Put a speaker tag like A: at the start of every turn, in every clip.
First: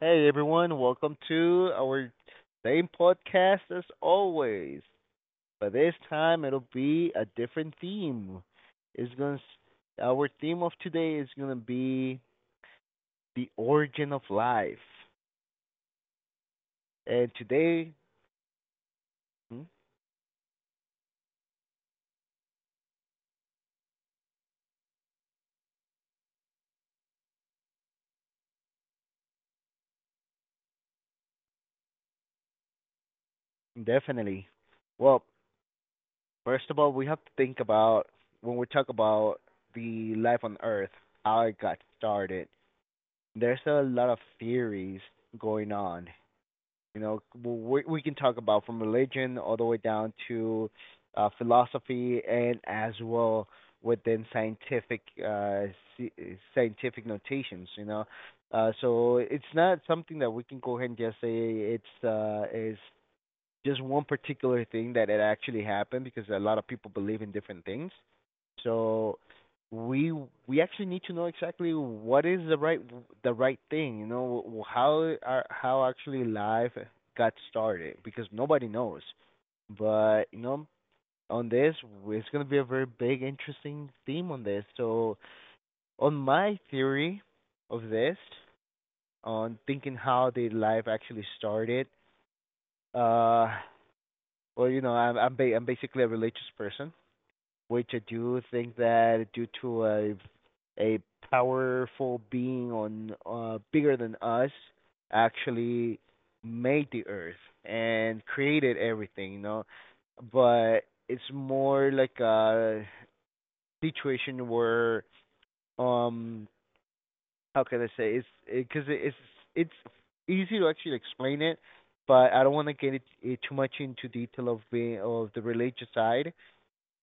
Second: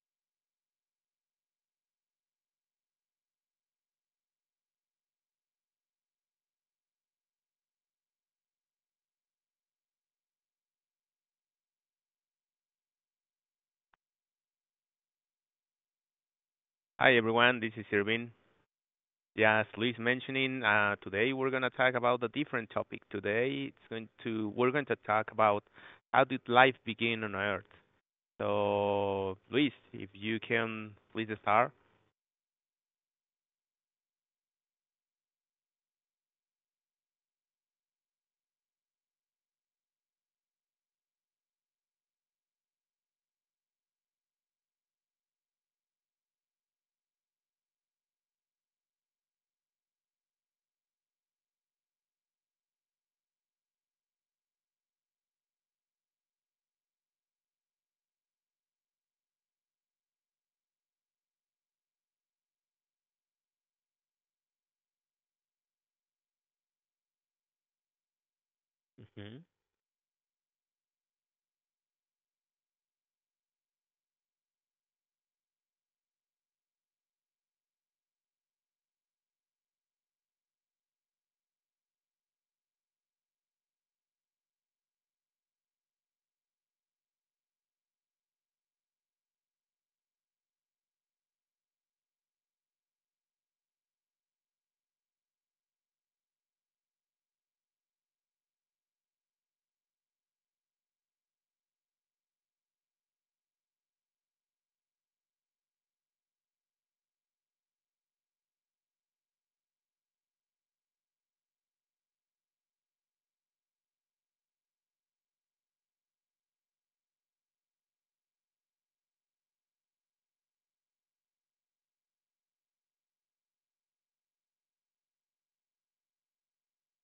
A: hey everyone, welcome to our same podcast as always. But this time it'll be a different theme. It's going to Our theme of today is going to be the origin of life.
B: Hi
A: And
B: everyone, this is
A: today,
B: Irvin. Yeah,
A: hmm,
B: as Luis mentioning, today we're gonna talk about a different topic. Today it's going to we're going to talk about how did life begin on Earth. So Luis, if you can please start.
A: definitely. Well, first of all, we have to think about when we talk about the life on earth, how it got started. There's a lot of theories going on. We can talk about from religion all the way down to philosophy, and as well within scientific sci- scientific notations, so it's not something that we can go ahead and just say it's is just one particular thing that it actually happened, because a lot of people believe in different things. So we we actually need to know exactly what is the right thing, you know, how how actually life got started, because nobody knows. But you know, on this, it's going to be a very big interesting theme on this. So on my theory of this, on thinking how the life actually started, uh you know, I'm basically a religious person, which I do think that due to a powerful being on bigger than us actually made the earth and created everything, you know. But it's more like a situation where um how can I say, it's because it, 'cause it's it's easy to actually explain it, but I don't want to get it, it too much into detail of being of the religious side,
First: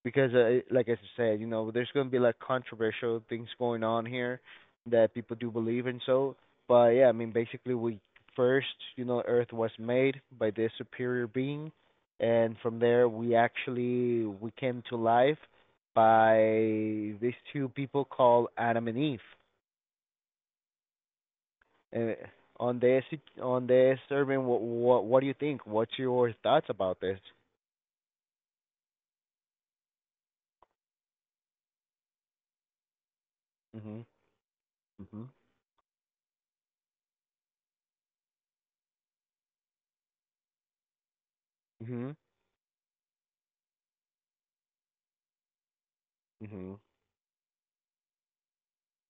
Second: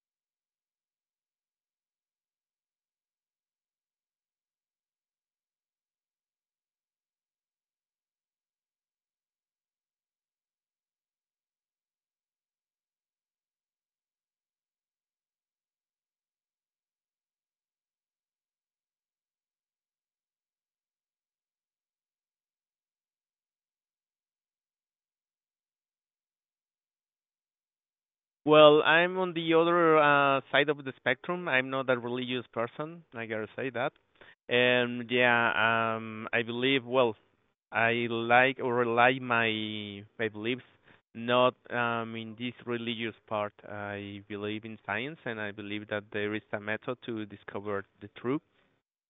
A: because like I said, you know, there's gonna be like controversial things going on here that people do believe in. So, but yeah, I mean, basically, we first, you know, Earth was made by this superior being, and from there, we actually we came to life by these two people called Adam and Eve. And on this, on this, Irvin, what do you think? What's your thoughts about this?
B: Well, I'm on the other side of the spectrum. I'm not a religious person, I gotta say that.
A: Mhm.
B: And
A: Mhm.
B: yeah, I believe, well, I like or rely my beliefs not
A: Mhm.
B: in this religious part. I believe in science and I believe that there is a
A: Mhm.
B: method to discover the truth,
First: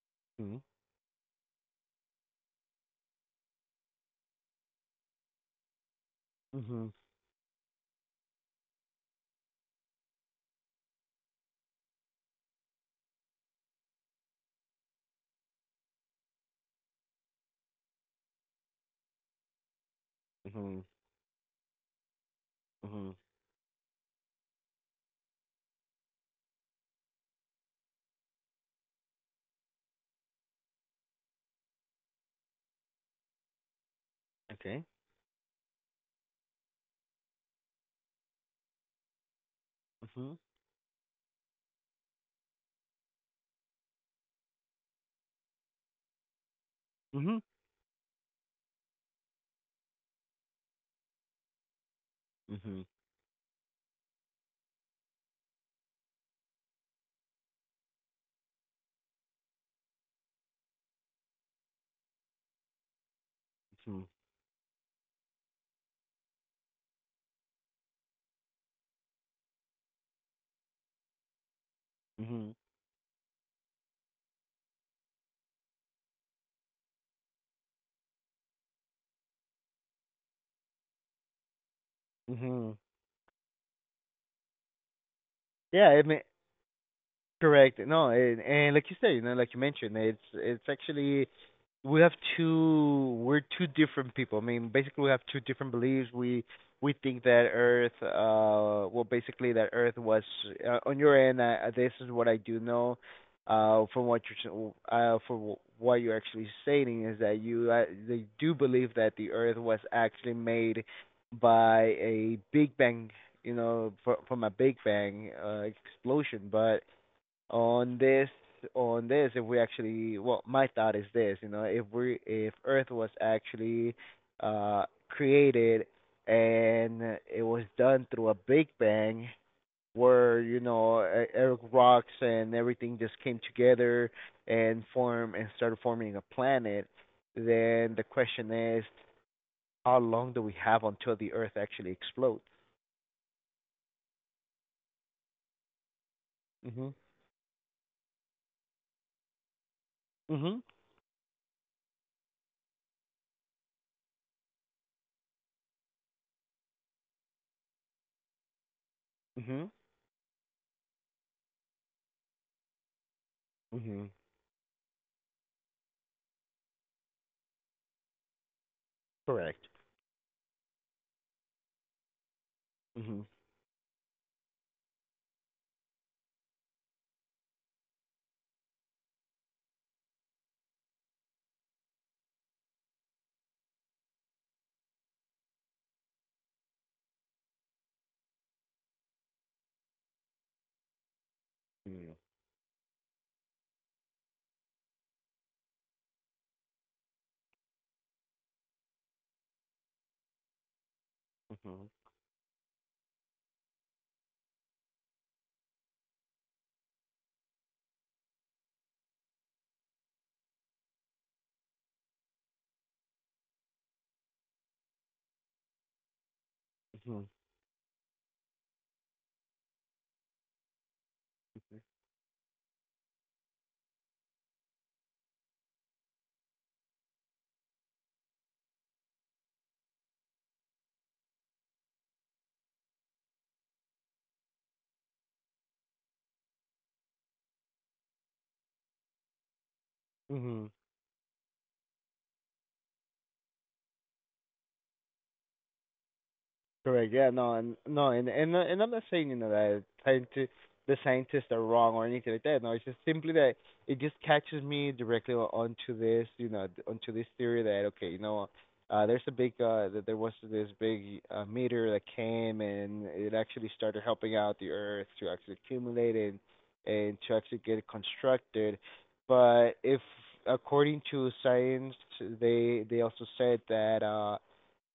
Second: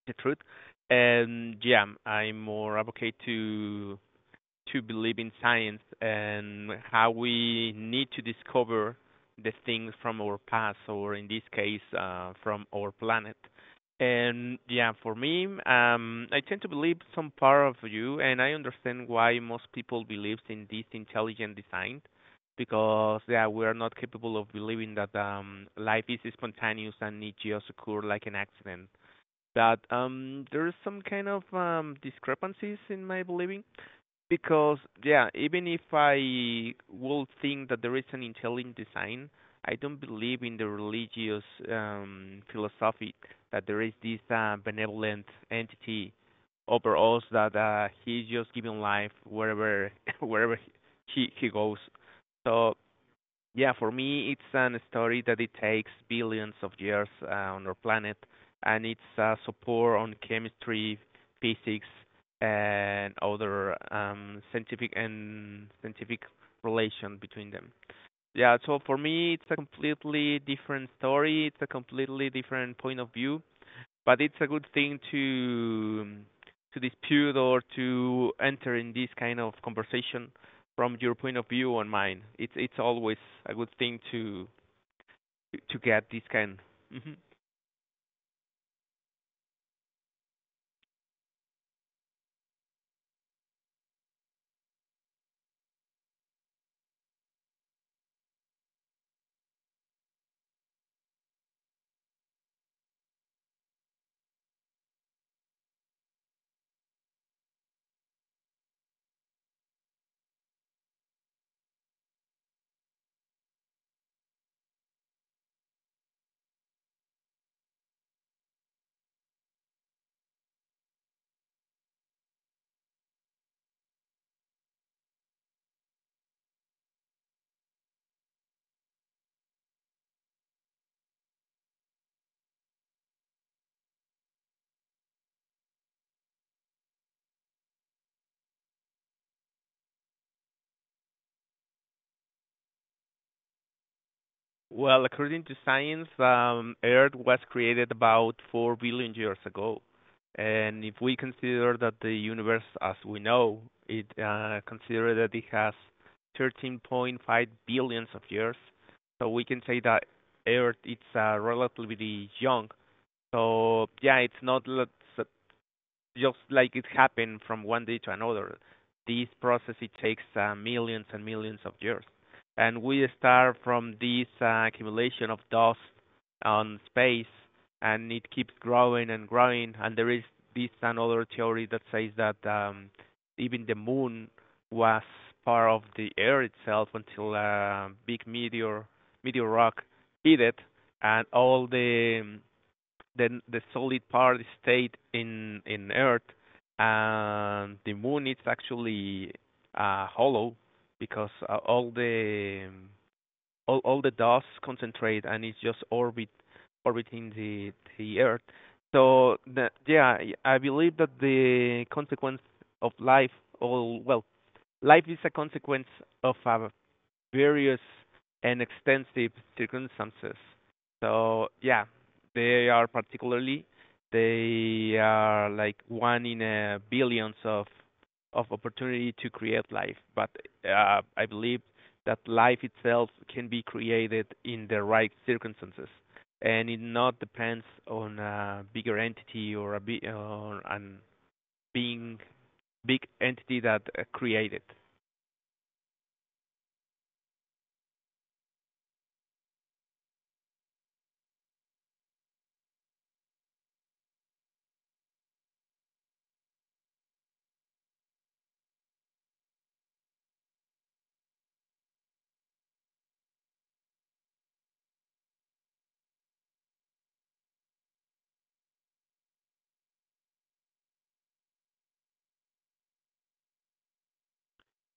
B: the truth.
A: Mhm.
B: And yeah, I'm more advocate to believe in science and
A: Mhm.
B: how we need to discover the things from our past, or in this case, from our planet. And yeah, for me, I tend to believe some part of you, and I understand why most people believe in this
A: Mhm.
B: intelligent design,
A: Mhm.
B: because yeah, we are not capable of believing that life is spontaneous and it just occur like an accident. But there is some kind of discrepancies in my believing because
A: Okay.
B: yeah, even if I will think that there is an intelligent design, I don't
A: Mhm.
B: believe in the religious philosophy that there is this benevolent entity over us
A: Mhm.
B: that he's just giving life wherever wherever he goes. So
A: Mhm.
B: yeah, for me, it's an story that it takes billions of years on our planet, and it's a support on chemistry, physics, and other
A: Mhm.
B: scientific relation between them. Yeah, so for me, it's a completely different story. It's a completely
A: Mhm.
B: different point of view but it's a good thing to dispute or to enter in this kind of conversation from your point of view and mine. It's
A: Mhm.
B: always a good thing to
A: Yeah, it
B: get
A: ma
B: this kind. hmm
A: Correct. No, and like you said, you know, like you mentioned, it's actually we're two different people. I mean, basically we have two different beliefs. We think that Earth, basically that Earth was on your end. This is what I do know, from what you're s- for wh- what you're actually stating is that you they do believe that the Earth was actually made by a Big Bang, you know, from a Big Bang explosion, but on this, on this, if we actually, well, my thought is this, you know, if earth was actually uh created and it was done through a big bang, where, you know, rocks and everything just came together and form and started forming a planet, then the question is, how long do we have until the earth actually explodes?
B: Well, according to science,
A: mhm
B: Earth was created about 4 billion years ago.
A: mhm
B: And if we consider that the universe as we know, it consider that it has 13.5 billions of years. So we can
A: mhm
B: say that Earth it's relatively young. So
A: mhm
B: yeah, it's not let's just like it happened from one day to another. This
A: Correct.
B: process it takes millions and millions of years, and we
A: mhm
B: start from this accumulation of dust on space, and it keeps growing and growing. And there is this another theory that says that even the moon was part of the air itself until a big meteor rock hit it, and all
A: mhm
B: the then the solid part stayed in Earth, and the moon is actually hollow because
A: mhm
B: all the dust concentrate and it's just orbit orbiting the Earth. So the, yeah, I believe that the consequence of life, or well, life is a consequence of a
A: Mhm.
B: various and extensive circumstances. So yeah, they are particularly they are like one in a billions of opportunity to create life. But I believe that life itself can be created in the right circumstances, and it not depends on a bigger entity or
A: Mhm.
B: an being big entity that created.
A: Correct. Yeah. No. And no. And I'm not saying, you know, that scientists, the scientists are wrong or anything like that. No. It's just simply that it just catches me directly onto this, you know, onto this theory that okay, you know, there's a big that there was this big meteor that came and it actually started helping out the Earth to actually accumulate and to actually get it constructed. But if, according to science, they also said that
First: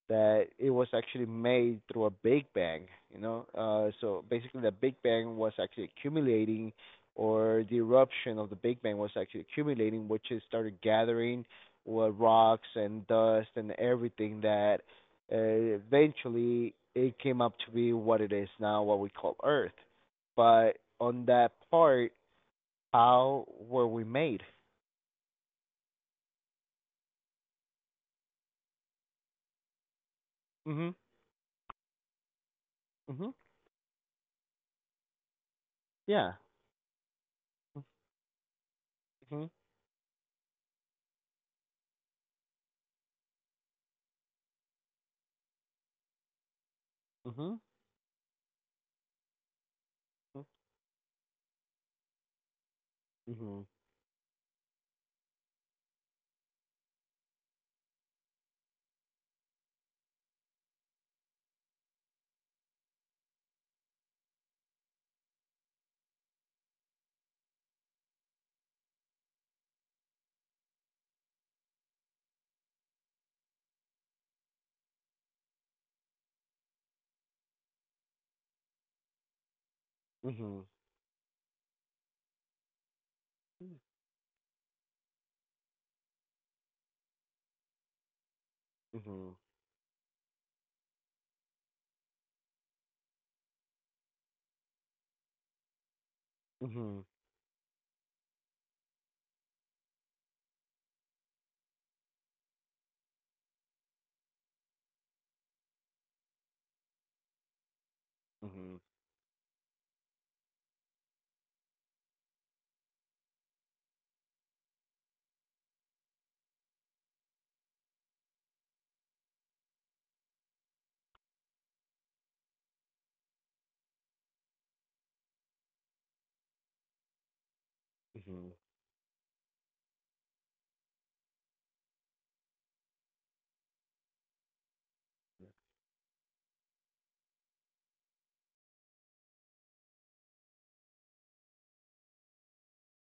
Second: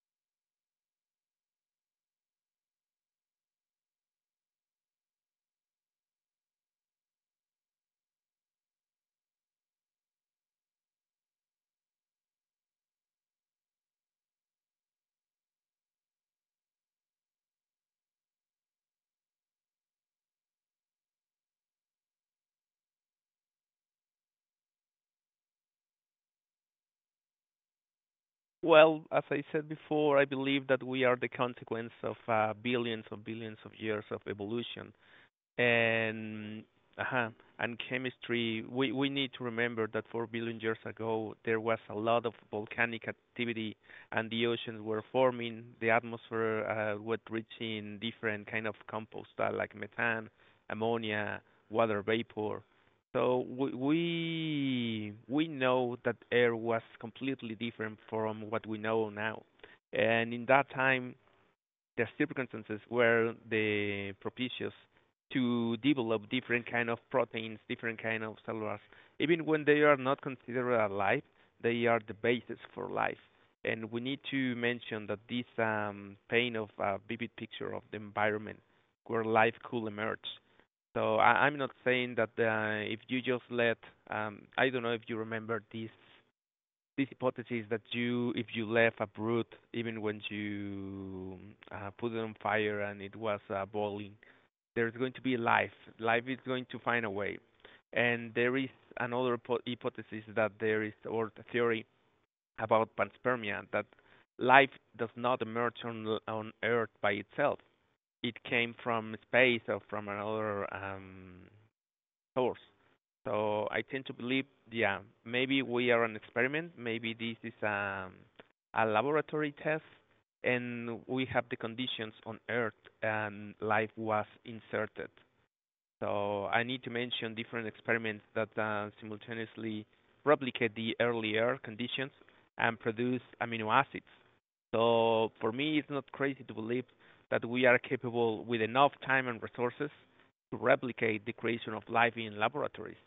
A: that it was actually made through a big bang, you know. So basically, the big bang was actually accumulating, or the eruption of the big bang was actually accumulating, which it started gathering rocks and dust and everything that eventually it came up to be what it is now, what we call Earth. But on that part, how were we made?
B: Well, as I said before, I believe that
A: Mhm.
B: we are the consequence of billions of
A: Mhm.
B: billions of years of evolution
A: Yeah.
B: and uh-huh, and chemistry, we need to
A: Mhm.
B: remember that 4 billion years ago, there was a lot of volcanic activity, and the oceans were forming. The atmosphere was
A: Mhm.
B: reaching different kind of compost, like methane,
A: Mhm.
B: ammonia, water vapor. So we know that air was completely different from what we know now. And in that time, the circumstances were the propitious to develop different kind of proteins, different kind of cellulars. Even when they are not considered alive, they are the basis for life. And we need to mention that this paint of a vivid picture of the environment where life could emerge.
A: Mhm.
B: So I'm not saying that if you just
A: Mhm.
B: let, I don't know if you remember this hypothesis that you if you left a
A: Mhm.
B: brood even when you put it on fire and it was boiling there's going to be life is going to find
A: Mhm.
B: a way and there is another hypothesis that there is or the theory about panspermia that life does not emerge on earth by itself it came
A: Mhm.
B: from space or from another source. So I tend to believe, yeah, maybe we are an experiment. Maybe this is a laboratory test, and we have the conditions on Earth, and life was inserted. So I need to mention different experiments that
A: Mhm.
B: simultaneously replicate the earlier conditions and produce amino acids. So for me, it's not crazy to believe that we are capable with enough time and resources to replicate the creation of life in laboratories.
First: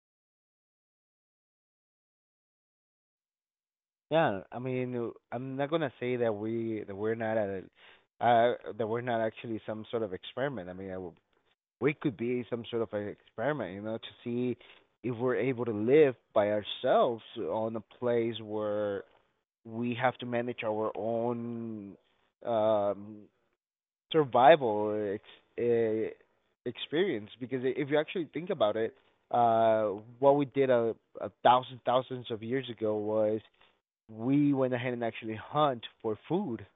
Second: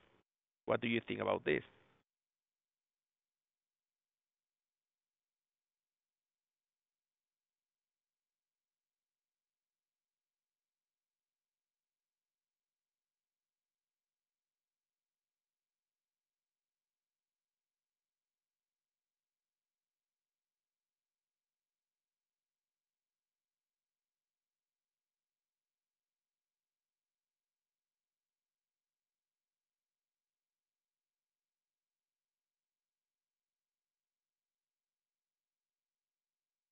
B: What do you think about this?
A: Yeah, I mean, I'm not gonna say that we're not at that we're not actually some sort of experiment. I mean, I w We could be some sort of an experiment, you know, to see if we're able to live by ourselves on a place where we have to manage our own um survival experience, because if you actually think about it, uh, what we did a thousand thousands of years ago was we went ahead and actually hunt for food.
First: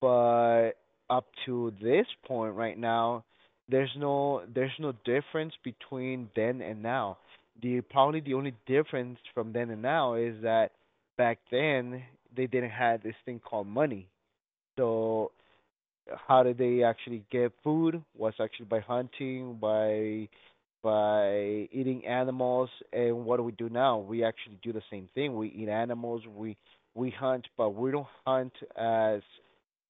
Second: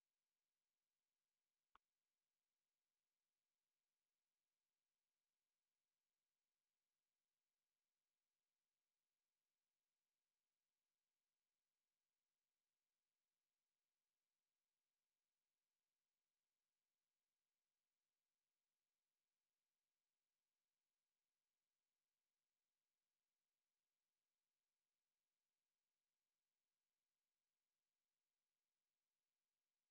A: But up to this point right now, there's no difference between then and now. The probably the only difference from then and now is that back then they didn't have this thing called money. So how did they actually get food was actually by hunting, by eating animals. And what do we do now? We actually do the same thing. We eat animals, we hunt, but we don't hunt as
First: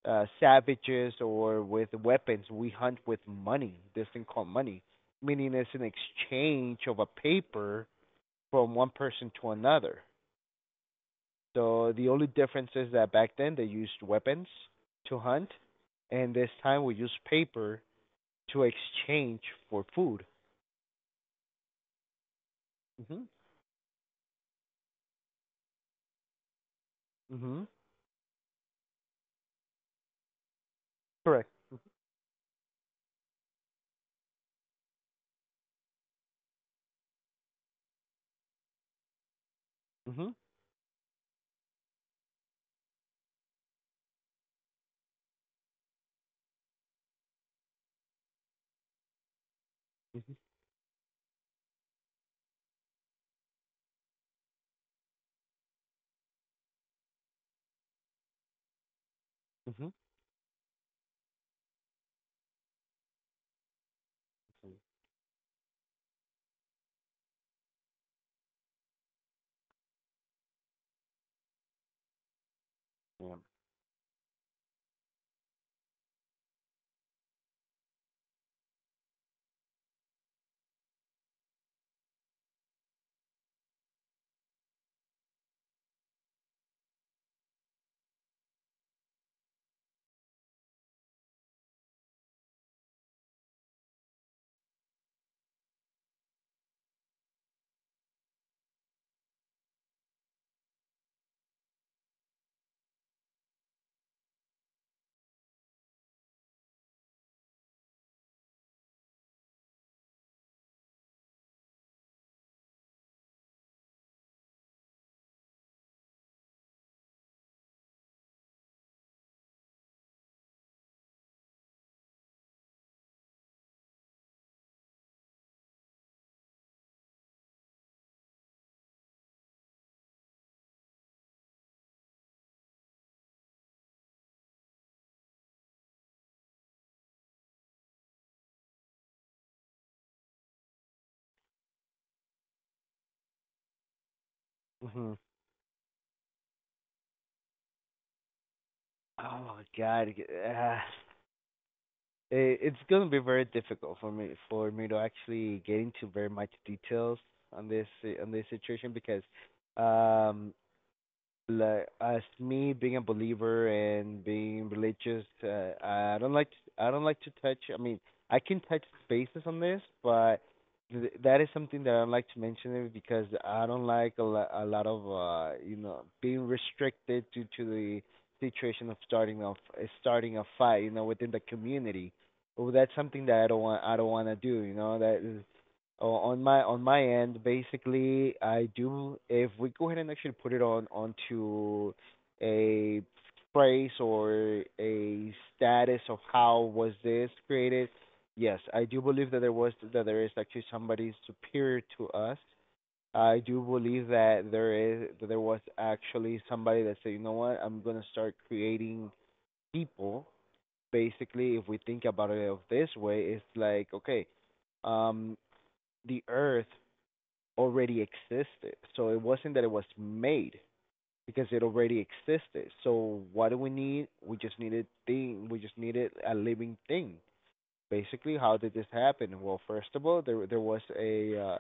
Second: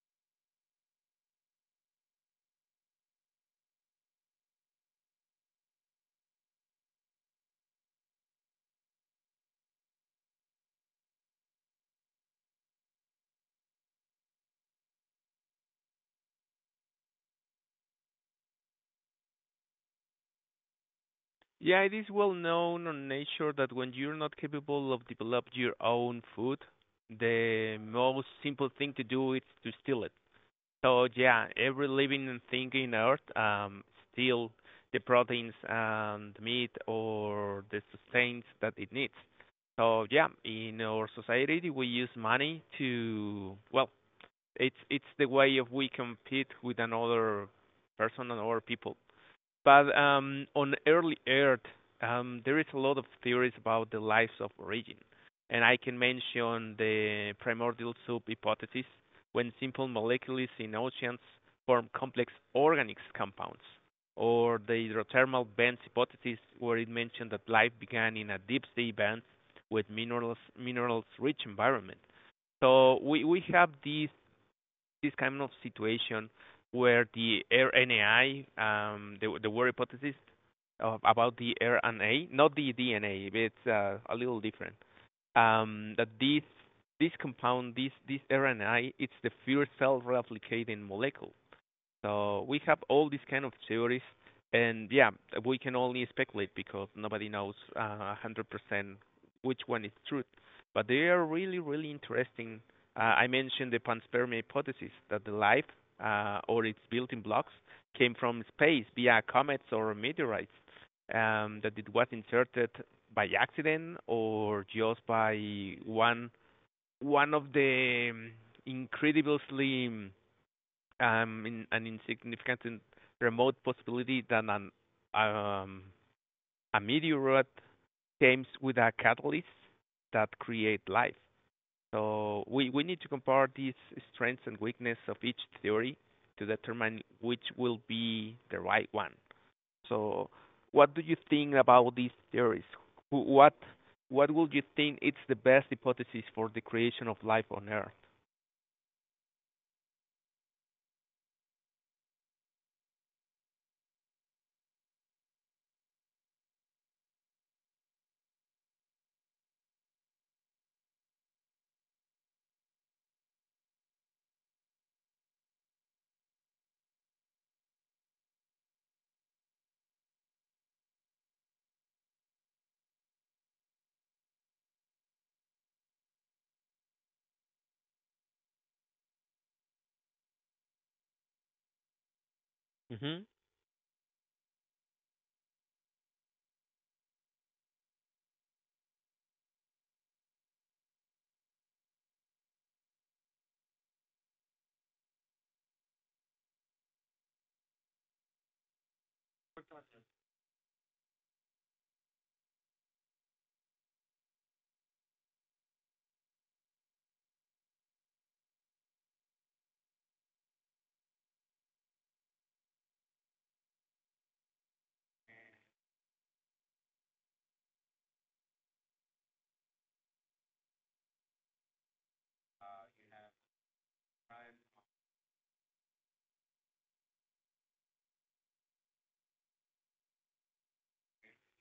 A: savages or with weapons. We hunt with money, this thing called money, meaning it's an exchange of a paper from one person to another. So the only difference is that back then they used weapons to hunt, and this time we use paper to exchange for food.
B: Yeah, it is well known on
A: Mhm.
B: nature that when you're not capable of developing your own food,
A: Mhm.
B: the most simple thing to do is to steal it. So
A: Correct.
B: yeah, every living thing in Earth, still the proteins and meat or the sustains that it needs. So yeah,
A: Mhm.
B: in our society we use money to well, it's the way of we compete with another person and other people. But
A: Mhm.
B: on early Earth, there is a lot of theories about the lives of origin, and I can mention the primordial soup hypothesis, when simple
A: Mhm.
B: molecules in oceans form complex organic compounds, or the hydrothermal vents hypothesis, where it mentioned that life began in a deep sea vent with minerals rich environment. So we
A: Yeah.
B: we have these this kind of situation where there were hypotheses about the RNA, not the DNA, it's a little different. That this compound, this RNA, it's the first self-replicating molecule. So we have all these kind of theories, and yeah, we can only speculate because nobody knows 100% which one is truth. But they are really, really interesting. I mentioned the panspermia hypothesis that the life or its building blocks came from space via comets or meteorites. That it was inserted by accident or just by one of the incredibly an insignificant and remote possibility that um, a meteorite comes with a catalyst that create life. So we need to compare these strengths and weakness of each theory to determine which will be the right one. So what do you think about these theories? What what would you think
A: Mhm.
B: it's the best hypothesis for the creation of life on Earth?
A: Oh God, it's gonna be very difficult for me to actually get into very much details on this, on this situation, because um like, as me being a believer and being religious, I don't like to, I don't like to touch. I mean, I can touch bases on this, but that is something that I don't like to mention it, because I don't like a lot of, you know, being restricted due to the situation of starting a fight, you know, within the community. Oh, that's
B: hmm
A: something that I don't want. I don't want to do. You know that on my end, basically, I do. If we go ahead and actually put it on onto a phrase or a status of how was this created, yes, I do believe that there was that there is actually somebody superior to us. I do believe that there was actually somebody that said, you know what, I'm gonna start creating people. Basically, if we think about it of this way, it's like okay, um, the earth already existed. So it wasn't that it was made, because it already existed. So what do we need? We just needed a living thing. Basically, how did this happen? Well, first of all, there was a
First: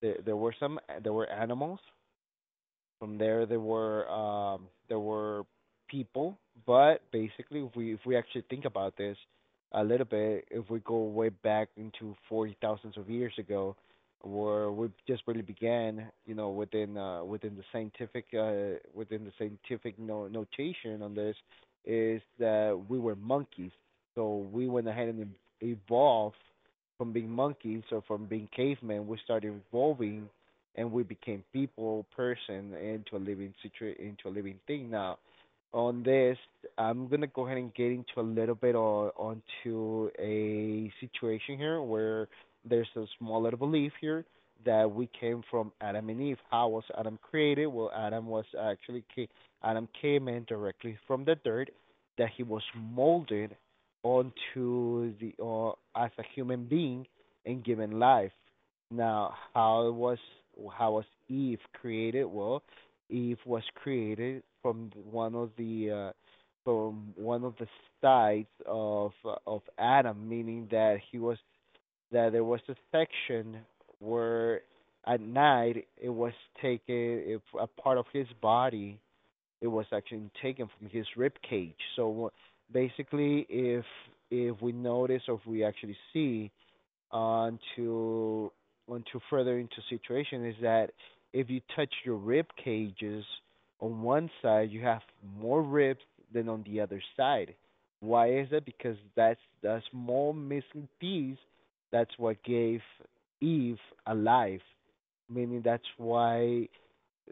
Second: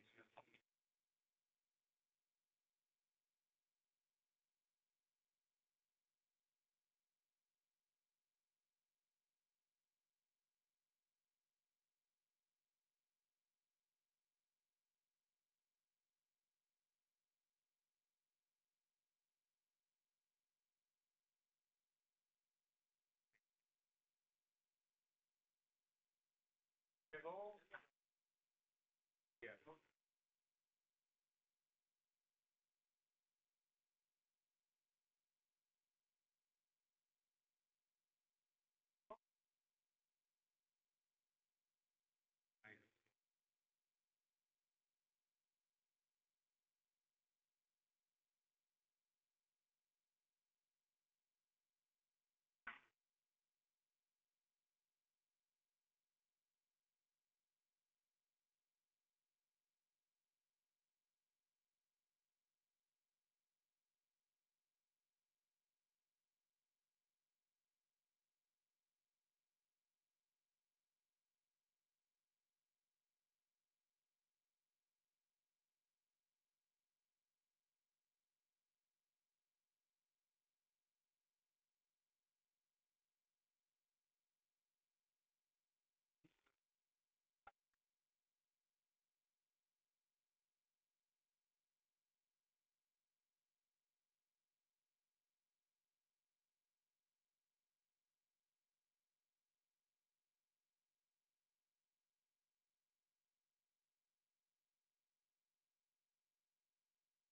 A: there there were some there were animals. From there, there were people. But basically, if we actually think about this a little bit, if we go way back into 40 thousands of years ago, where we just really began, you know, within the scientific notation on this, is that we were monkeys. So we went ahead and evolved from being monkeys or from being cavemen. We started evolving and we became people, person, into a into a living thing now. On this, I'm gonna go ahead and get into a little bit on onto a situation here where there's a small little belief here that we came from Adam and Eve. How was Adam created? Well, Adam was actually ca- Adam came in directly from the dirt, that he was molded onto the as a human being, and given life. Now, how was Eve created? Well, Eve was created from one of the from one of the sides of Adam, meaning that he was that there was a section where at night it was taken, if a part of his body, it was actually taken from his rib cage. So basically, if we notice, or if we actually see on to on to further into situation, is that if you touch your rib cages on one side, you have more ribs than on the other side. Why is that? Because that's the small missing piece, that's what gave Eve a life. Meaning that's why,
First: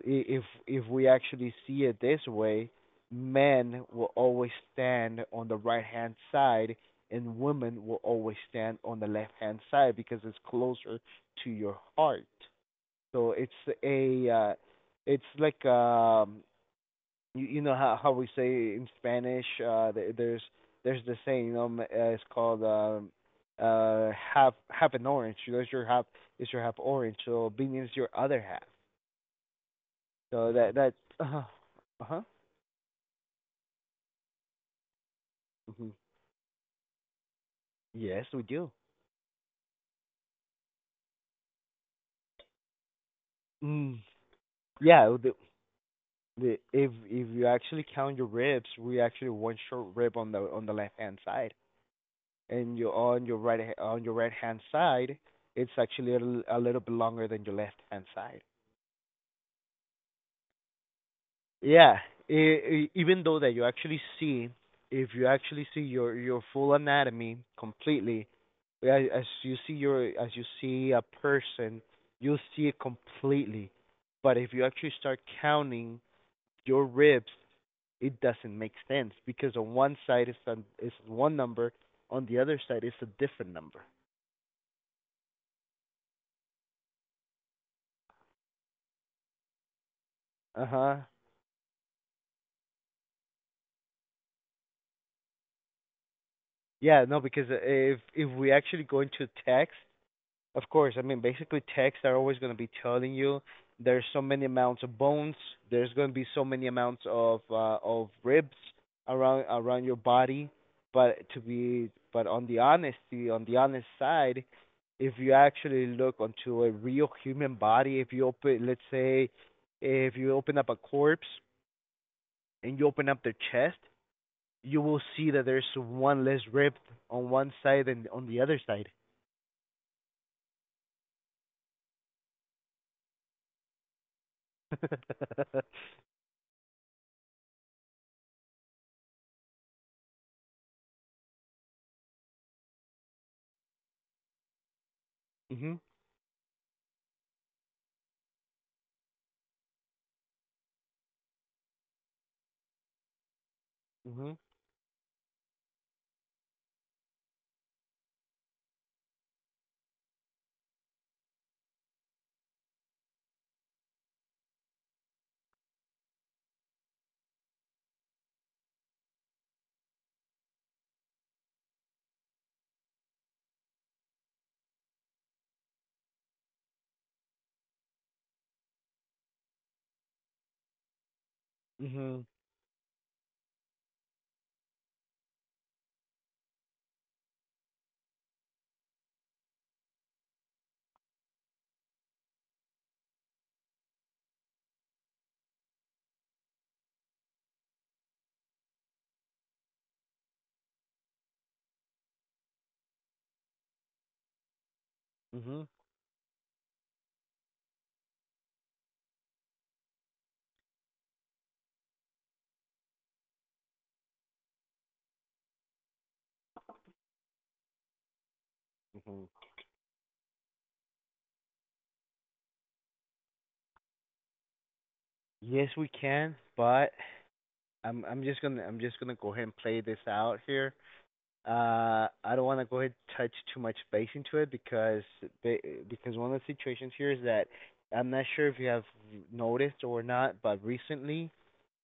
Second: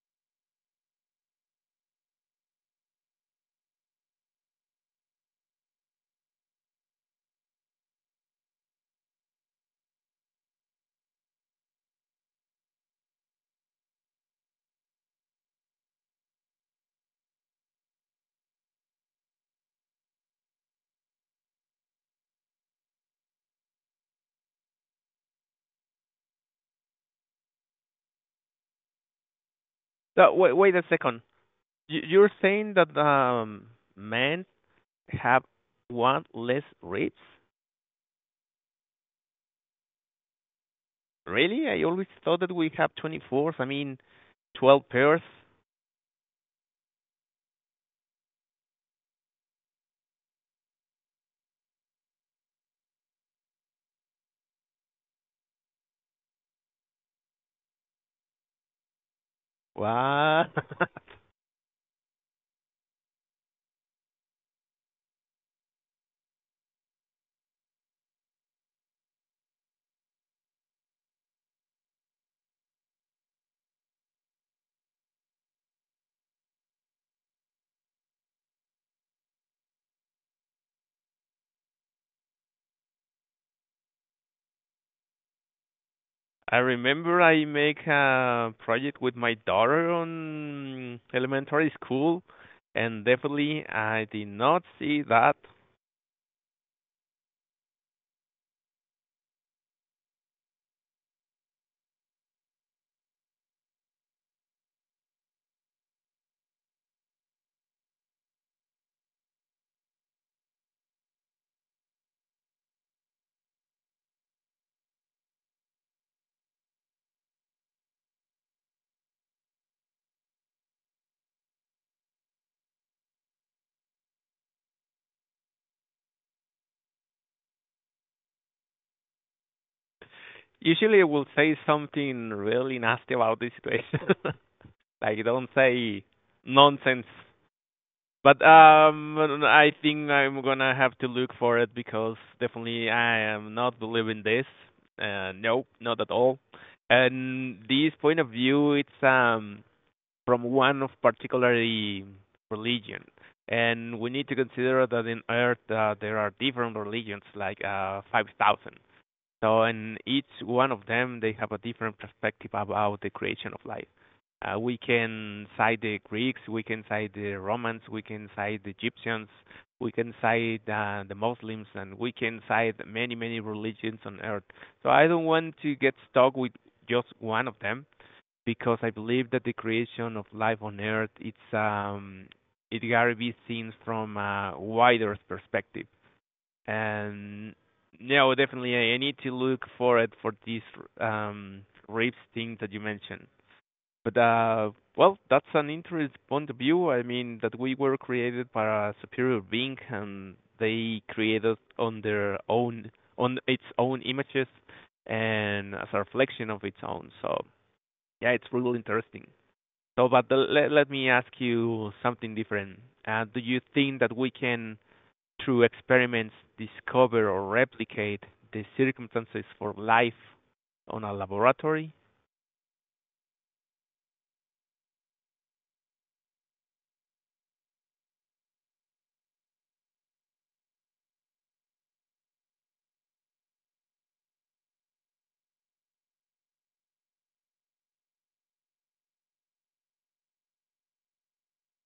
A: if we actually see it this way, men will always stand on the right hand side and women will always stand on the left hand side, because it's closer to your heart. So it's a it's like, you, you know how we say in Spanish, there, there's the saying, you know, it's called, half, half an orange. You There's your half is your half orange. So being is your other half.
B: So
A: So
B: wait,
A: that
B: wait a
A: that
B: second.
A: uh huh
B: You're saying that men have
A: hmm
B: one less ribs?
A: yes we do.
B: Really? I always thought that we have 24. I mean,
A: Mm.
B: 12
A: Yeah,
B: pairs.
A: the if you actually count your ribs, we actually one short rib on the left hand side, and you on your on your right hand side, it's actually a little bit longer than your left hand side.
B: What?
A: Yeah, even though that you actually see, if you actually see your full anatomy completely, as you see a person, you'll see it completely. But if you actually start counting your ribs, it doesn't make sense because on one side is one number, on the other side is a different number.
B: I remember I make a project with my daughter
A: Uh huh.
B: on elementary school, and definitely I did not see that.
A: Yeah, no, because if we actually go into text. Of course, I mean basically texts are always going to be telling you there's so many amounts of bones, there's going to be so many amounts of ribs around your body, but to be but on the honest side, if you actually look onto a real human body, if you open let's say if you open up a corpse and you open up their chest, you will see that there's one less rib on one side than on the other side.
B: Usually I will say something really nasty about this situation. Like, don't say nonsense But I think I'm gonna have to look for it because definitely I am not believing this. Nope,
A: Mhm.
B: not at all. And this point of view, it's from one of particularly religion, and we need
A: Mhm.
B: to consider that in Earth there are different religions, like 5,000. So, and each one of them, they have a different perspective about the creation of life. We can cite the Greeks, we can cite the Romans, we can cite the Egyptians, we can cite the Muslims, and we can cite many, many religions on earth. So I don't want to get stuck with just one of them because I believe that the creation of life on earth
A: Mhm.
B: it gotta be seen from a wider perspective and no, definitely I need to look for it for this um rapes thing that you mentioned. But well, that's an interesting point of view. I mean that we were created by a superior being and they created on their own on its own images
A: Mhm.
B: and as a reflection of its own. So yeah, it's really interesting. So, let, let me ask you something different. Do you think that we can through experiments, discover or replicate the
A: Mhm.
B: circumstances for life on a laboratory.
A: Yes, we can, but I'm just gonna go ahead and play this out here. I don't want to go ahead and touch too much base into it because because one of the situations here is that I'm not sure if you have noticed or not, but recently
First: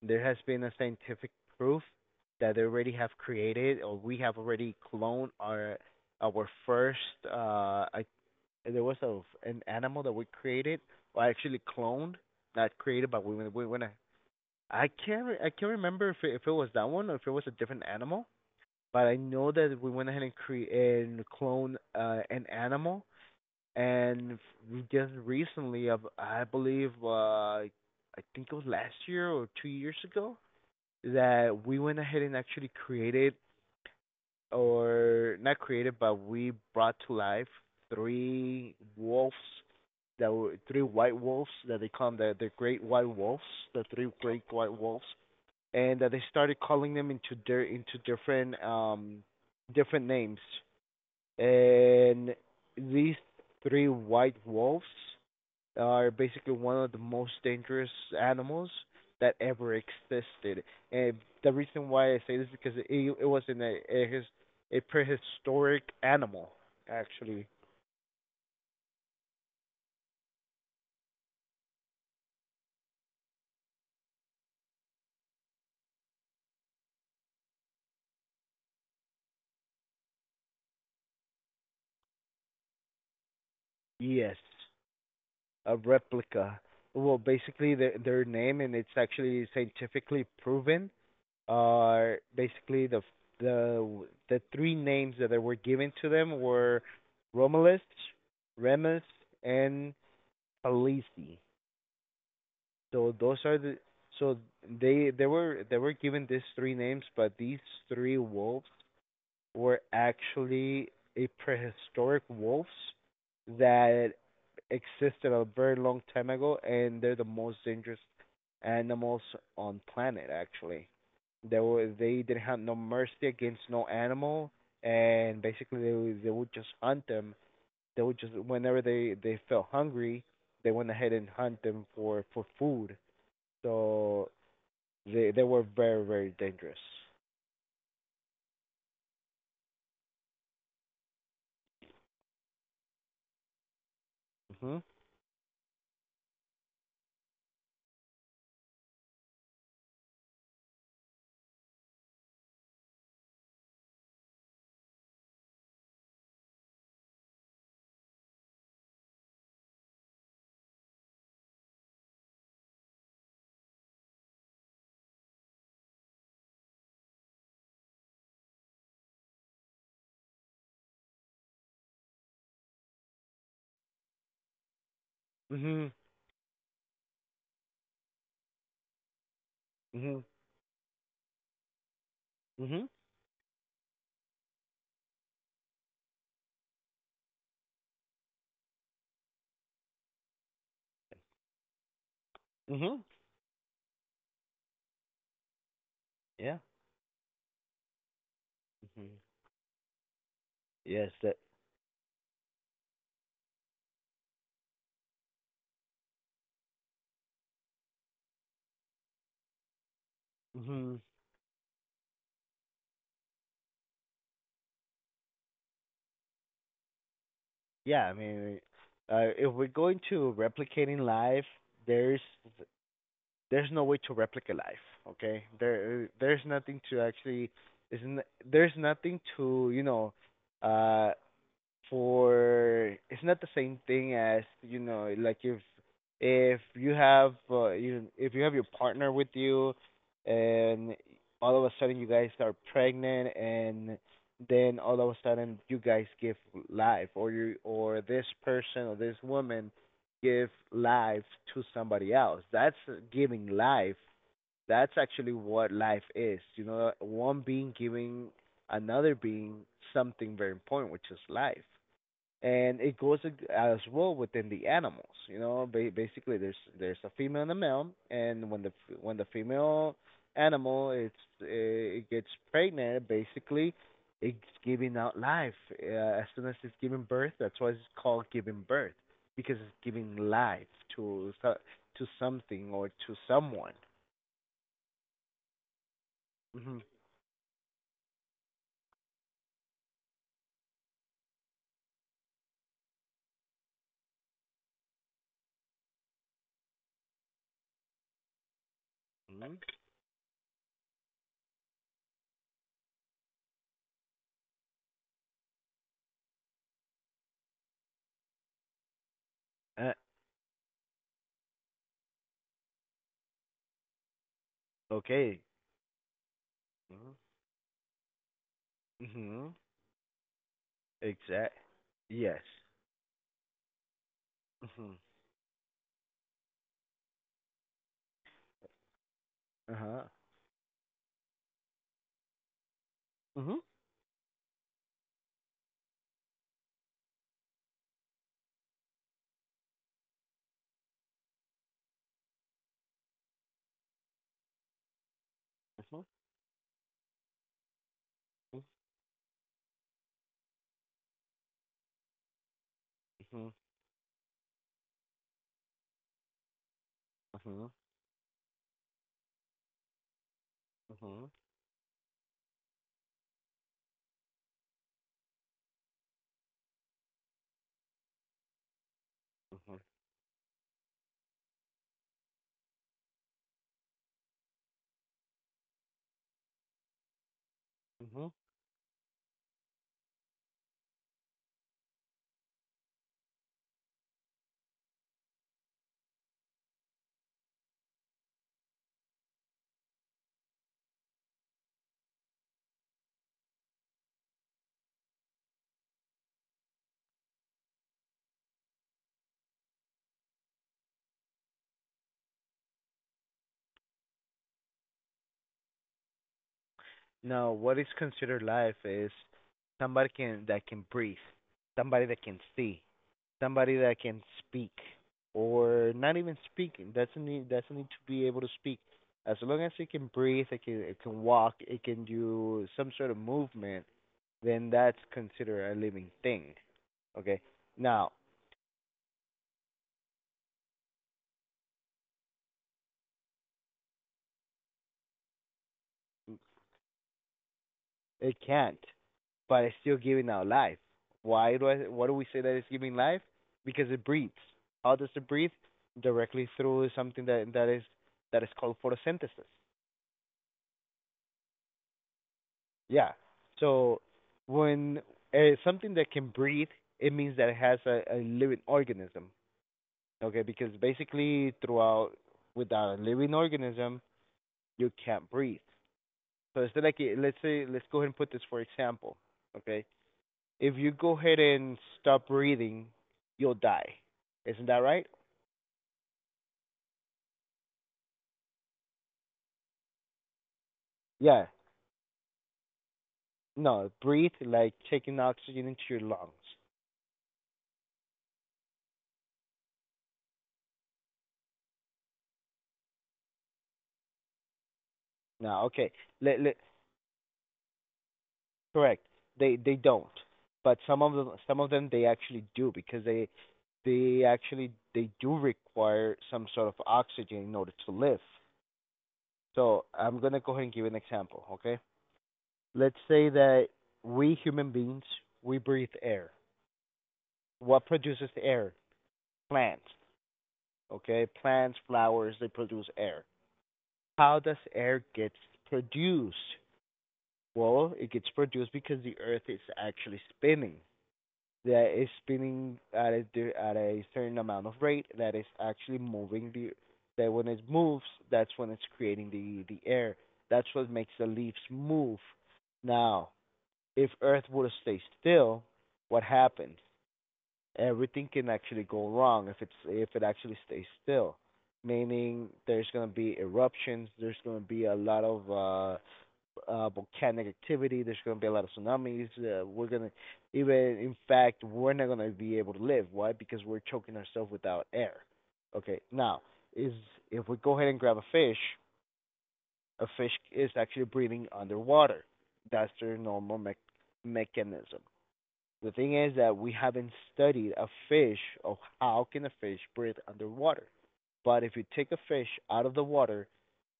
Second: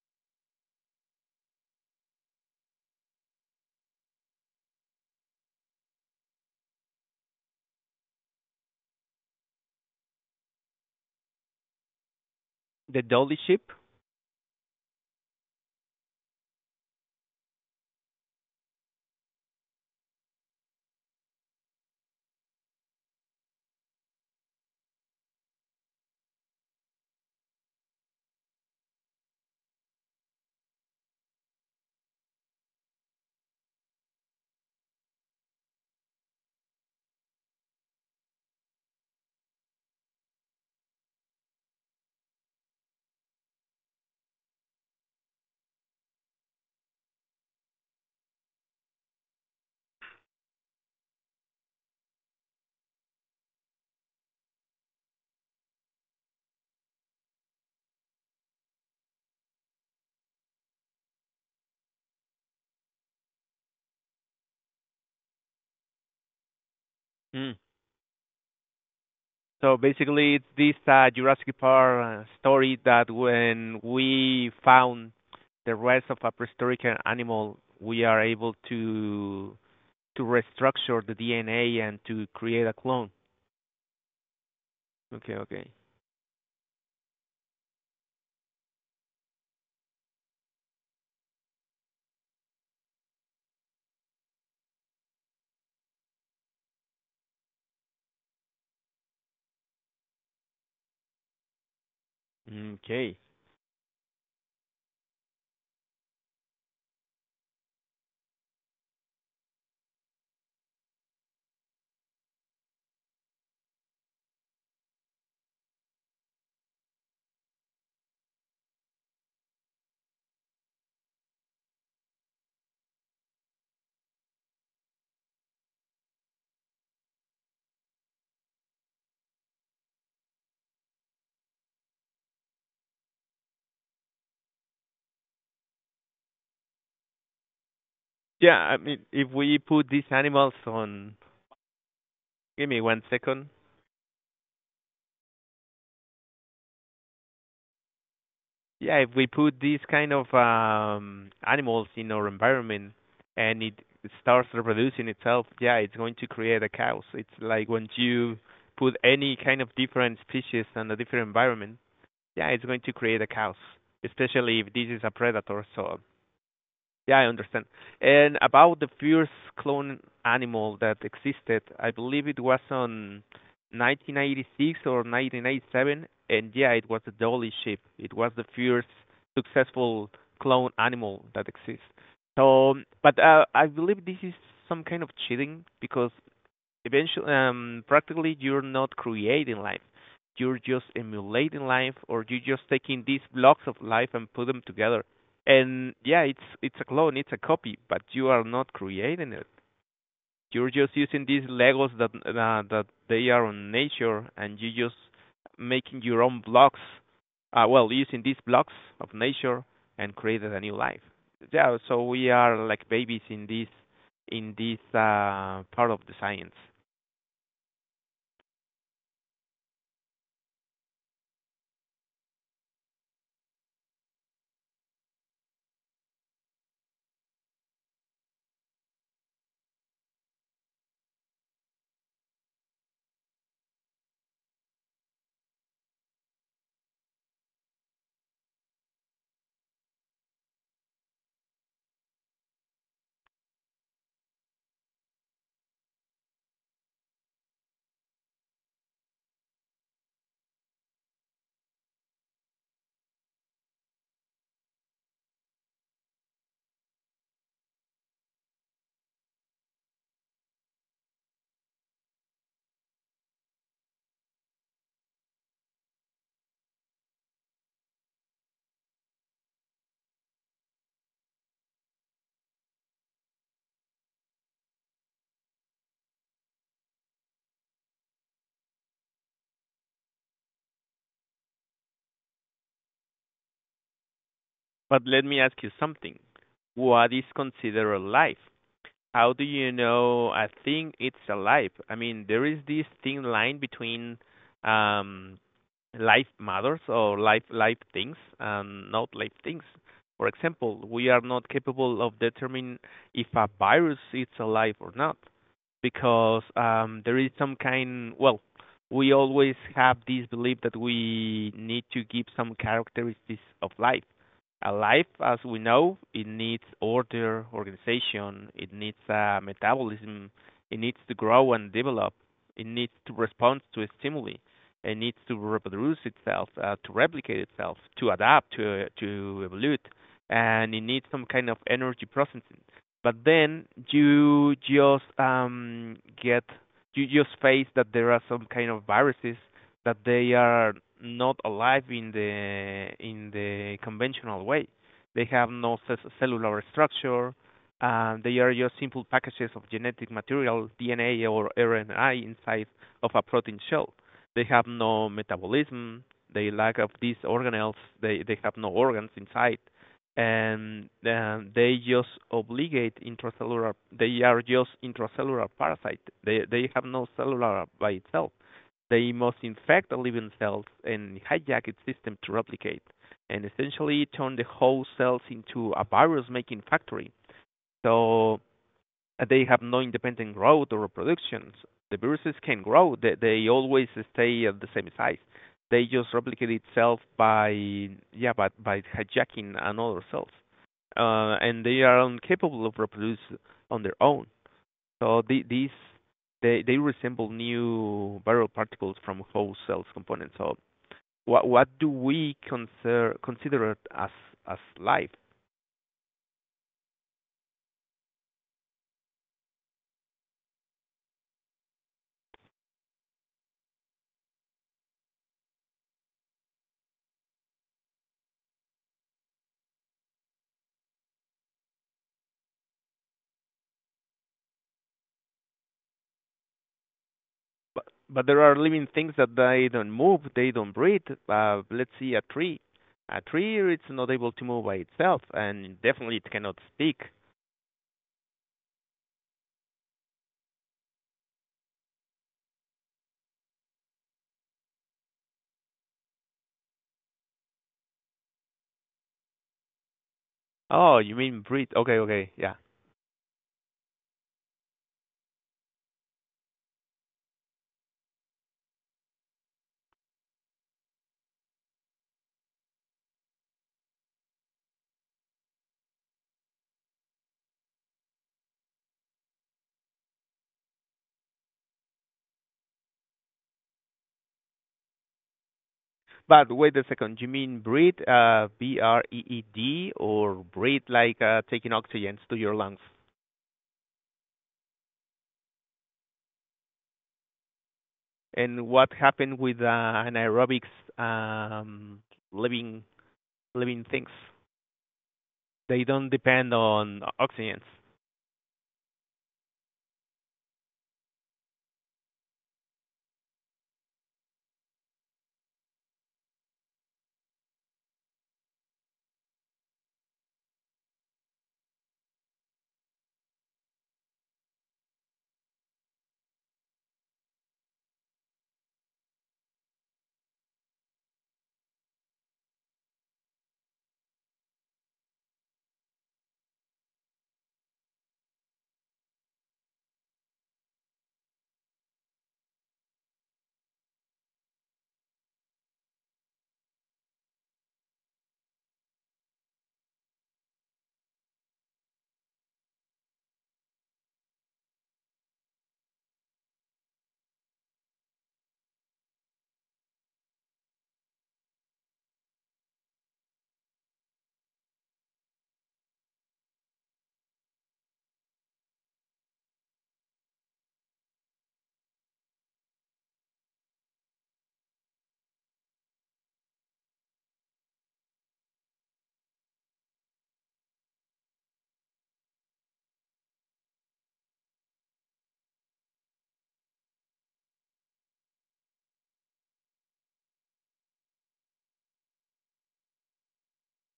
A: there has been a scientific proof that they already have created or we have already cloned our first I There was a an animal that we created, or actually cloned, not
B: The
A: created, but we
B: Dolly
A: went-
B: Ship.
A: we went. I I can't remember if it was that one or if it was a different animal, but I know that we went ahead and create and clone an animal, and we just recently, of I believe, I think it was last year or 2 years ago, that we went ahead and actually created, or not created, but we brought to life three wolves. There were three white wolves that they call them the great white wolves, the three great white wolves, and they started calling them into their into different different names. And these three white wolves are basically one of the most dangerous animals that ever existed. And the reason why I say this is because it was in a prehistoric animal actually.
B: Mm. So basically, it's this Jurassic Park story that when we found the rest of a prehistoric animal, we are able to restructure the DNA and to create a clone.
A: Yes.
B: Okay, okay.
A: A replica. Well, basically their name, and it's actually scientifically proven. Are basically the three names that they were given to them were Romulus, Remus, and Palisi. So
B: Okay.
A: those are the so they were given these three names, but these three wolves were actually a prehistoric wolves that existed a very long time ago, and they're the most dangerous animals on planet. Actually, they didn't have no mercy against no animal, and basically they would just hunt them. They would just whenever they felt hungry, they went ahead and hunt them for food. So they were very very dangerous.
B: Yeah, I mean, if we put these animals on, give me 1 second.
A: Mhm.
B: Yeah, if we put these kind of animals in our environment and it starts reproducing itself, yeah, it's going to create a chaos. It's like when you put any kind of different species in a different environment, yeah, it's going to create a chaos. Especially if this is a predator, so yeah, I understand. And about the first clone animal that existed, I believe it was on 1986 or
A: Mhm.
B: 1987, and yeah, it was a dolly sheep. It was the first successful
A: Mhm.
B: clone animal that exists. So,
A: Mhm.
B: but I believe this is some kind of cheating because eventually practically you're not creating life. You're just emulating life, or you're just
A: Mhm.
B: taking these blocks of life and put them together, and yeah, it's
A: Yeah.
B: it's a clone, it's a copy, but you are not
A: Hmm.
B: creating it. You're just
A: Yes.
B: using
A: That.
B: these legos that they are on nature, and you just making your own blocks, well, using these blocks of nature and created a new
A: Hmm.
B: life. Yeah, so we are like babies in this, in this part of the science.
A: Yeah. I mean, if we're going to replicating life, there's there's no way to replicate life. Okay. There's nothing to actually. Isn't There's nothing to, uh, for it's not the same thing as, like, if you have you if you have your partner with you, and all of a sudden you guys are pregnant, and then all of a sudden you guys give life, or you or this person or this woman give life to somebody else that's giving life. That's actually what life is, one being giving another being something very important, which is life. And it goes as well within the animals. Basically there's a female and a male, and when when the female animal it's it gets pregnant, basically it's giving out life, uh, as soon as it's giving birth. That's why it's called giving birth, because it's giving life to so- to something or to someone.
B: But let me ask you something.
A: Mhm.
B: What is considered alive? How do you know a thing it's alive? I mean, there is this thin line between um life matters, or life things and not life
A: Mhm.
B: things. For example, we are not capable of determining if a virus is alive or not because there is some kind. Well, we always
A: Uh,
B: have this belief that we need to give some characteristics of life. A life,
A: okay.
B: as we know, it needs
A: Mhm.
B: order, organization. It needs
A: Mhm.
B: metabolism. It needs to grow
A: Exact.
B: and develop.
A: Yes.
B: It needs to respond to stimuli.
A: Mhm.
B: It needs to reproduce itself, to replicate itself, to adapt, to
A: Uh
B: evolve,
A: huh.
B: and it needs some kind of energy processing. But
A: Mhm.
B: then you just get you just face that there are some kind of viruses that they are not alive in the conventional way. They have no
A: Mm-hmm,
B: cellular structure. They are just simple packages of genetic material, DNA or RNA inside of a
A: mm-hmm,
B: protein shell. They have no metabolism. They lack of these
A: mm-hmm,
B: organelles. They have no organs inside, and
A: mm-hmm,
B: they just obligate intracellular. They are just intracellular parasite. They have no cellular by itself. They must infect the living cells and hijack its system to replicate, and essentially turn the whole cells into a virus-making factory.
A: mm-hmm.
B: So they have no independent growth or reproduction. The viruses can grow. They always stay at the same size. They just replicate itself by yeah, but by hijacking another cells, and they are incapable of reproduce on their own. So these they resemble new viral particles from whole cells components. So what do we consider as life?
A: No, what is considered life is somebody can that can breathe, somebody that can see, somebody that can speak, or not even speaking. Doesn't need to be able to speak. As long as it can breathe, it can walk, it can do some sort of movement, then that's considered a living thing. Okay.
B: But
A: Now,
B: but there are living things that they don't move, they don't breathe. Let's see a tree. A tree it's not able to move by itself, and definitely it cannot speak.
A: it can't, but it's still giving out life. Why do I? Why do we say that it's giving life? Because it breathes. How does it breathe? Directly through something that that is called photosynthesis.
B: Oh, you mean breathe? Okay, okay, yeah.
A: Yeah. So when something that can breathe, it means that it has a living organism. Okay, because basically throughout without a living organism, you can't breathe. So it's like, let's say let's go ahead and put this for example. Okay, if you go ahead and stop breathing, you'll die. Isn't that right?
B: But wait a second. You mean breathe, B R E E D, or breathe like
A: Yeah.
B: taking oxygen to your lungs?
A: No, breathe like taking oxygen into your lungs.
B: And what happened with anaerobics, um, living living things?
A: No,
B: They
A: okay.
B: don't
A: Le-
B: depend
A: le-
B: on oxygens.
A: Correct. They don't. But some of them they actually do, because they do require some sort of oxygen in order to live. So I'm gonna go ahead and give an example, okay? Let's say that we human beings, we breathe air. What produces air? Plants. Okay, plants, flowers, they produce air. How does air get produced? Well, it gets produced because the earth is actually spinning. That is spinning at a certain amount of rate that is actually moving the, that when it moves, that's when it's creating the air. That's what makes the leaves move. Now, if earth were to stay still, what happens? Everything can actually go wrong if it's, if it actually stays still. Meaning there's gonna be eruptions, there's gonna be a lot of volcanic activity, there's gonna be a lot of tsunamis. We're gonna, even in fact we're not gonna be able to live. Why? Because we're choking ourselves without air. Okay, now, is if we go ahead and grab a fish is actually breathing underwater. That's their normal mechanism. The thing is that we haven't studied a fish of how can a fish breathe underwater. But if you take a fish out of the water,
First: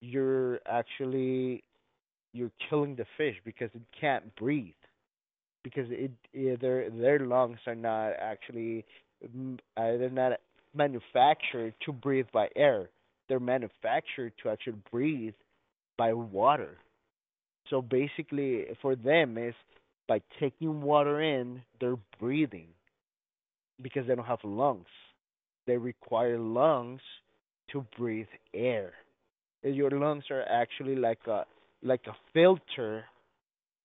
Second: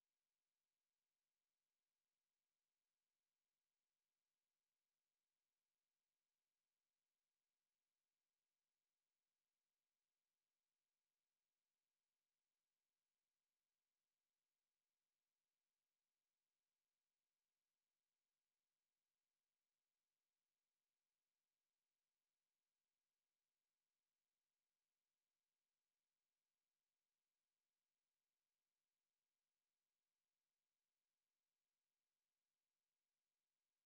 A: you're actually you're killing the fish, because it, can't breathe because it their lungs are not actually, they're not manufactured to breathe by air. They're manufactured to actually breathe by water. So basically, for them, is by taking water in, they're breathing because they don't have lungs. They require lungs to breathe air. And your lungs are actually like a filter,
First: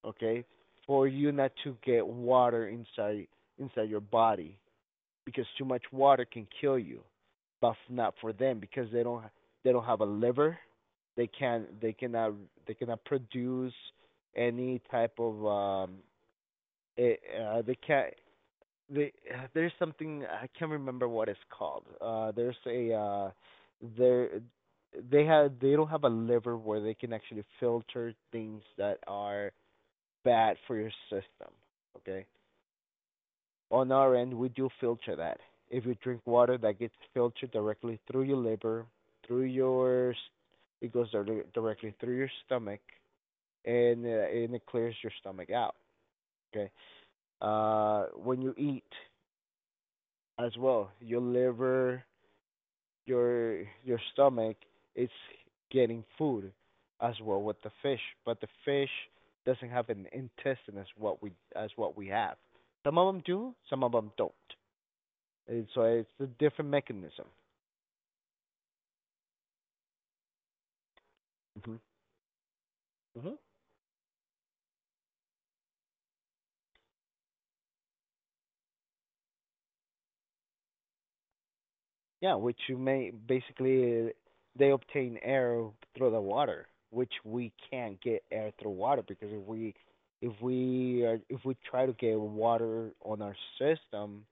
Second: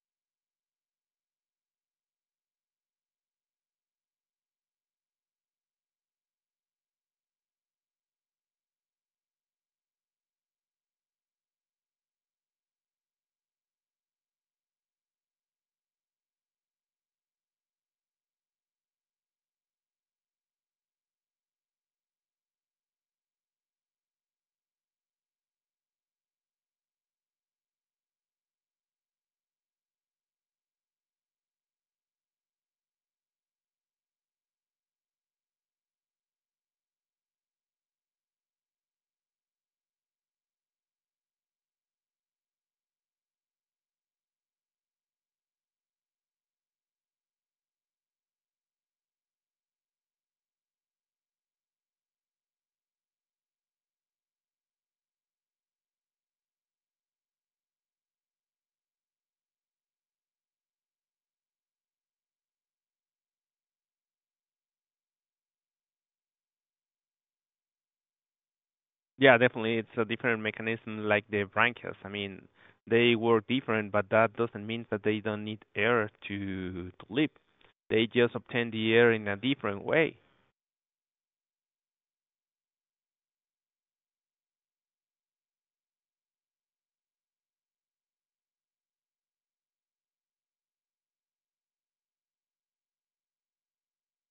A: okay, for you not to get water inside your body, because too much water can kill you. But not for them, because they don't have a liver. They can they cannot they cannot produce any type of it, they can't they, there's something I can't remember what it's called. There's a there they have they don't have a liver where they can actually filter things that are bad for your system. Okay. On our end, we do filter that. If you drink water, that gets filtered directly through your liver, through your it goes dir- directly through your stomach, and it clears your stomach out. Okay. When you eat as well, your liver your stomach is getting food as well with the fish, but the fish doesn't have an intestine as what we have. Some of them do, some of them don't. And so it's a different mechanism.
B: Yeah, definitely. It's a different mechanism like the
A: Mhm.
B: branchials. I mean, they
A: Mhm.
B: work different, but that doesn't mean that they don't need air to live. They just obtain the air in a different way.
A: Yeah, which you may basically, they obtain air through the water, which we can't get air through water, because if we try to get water on our system,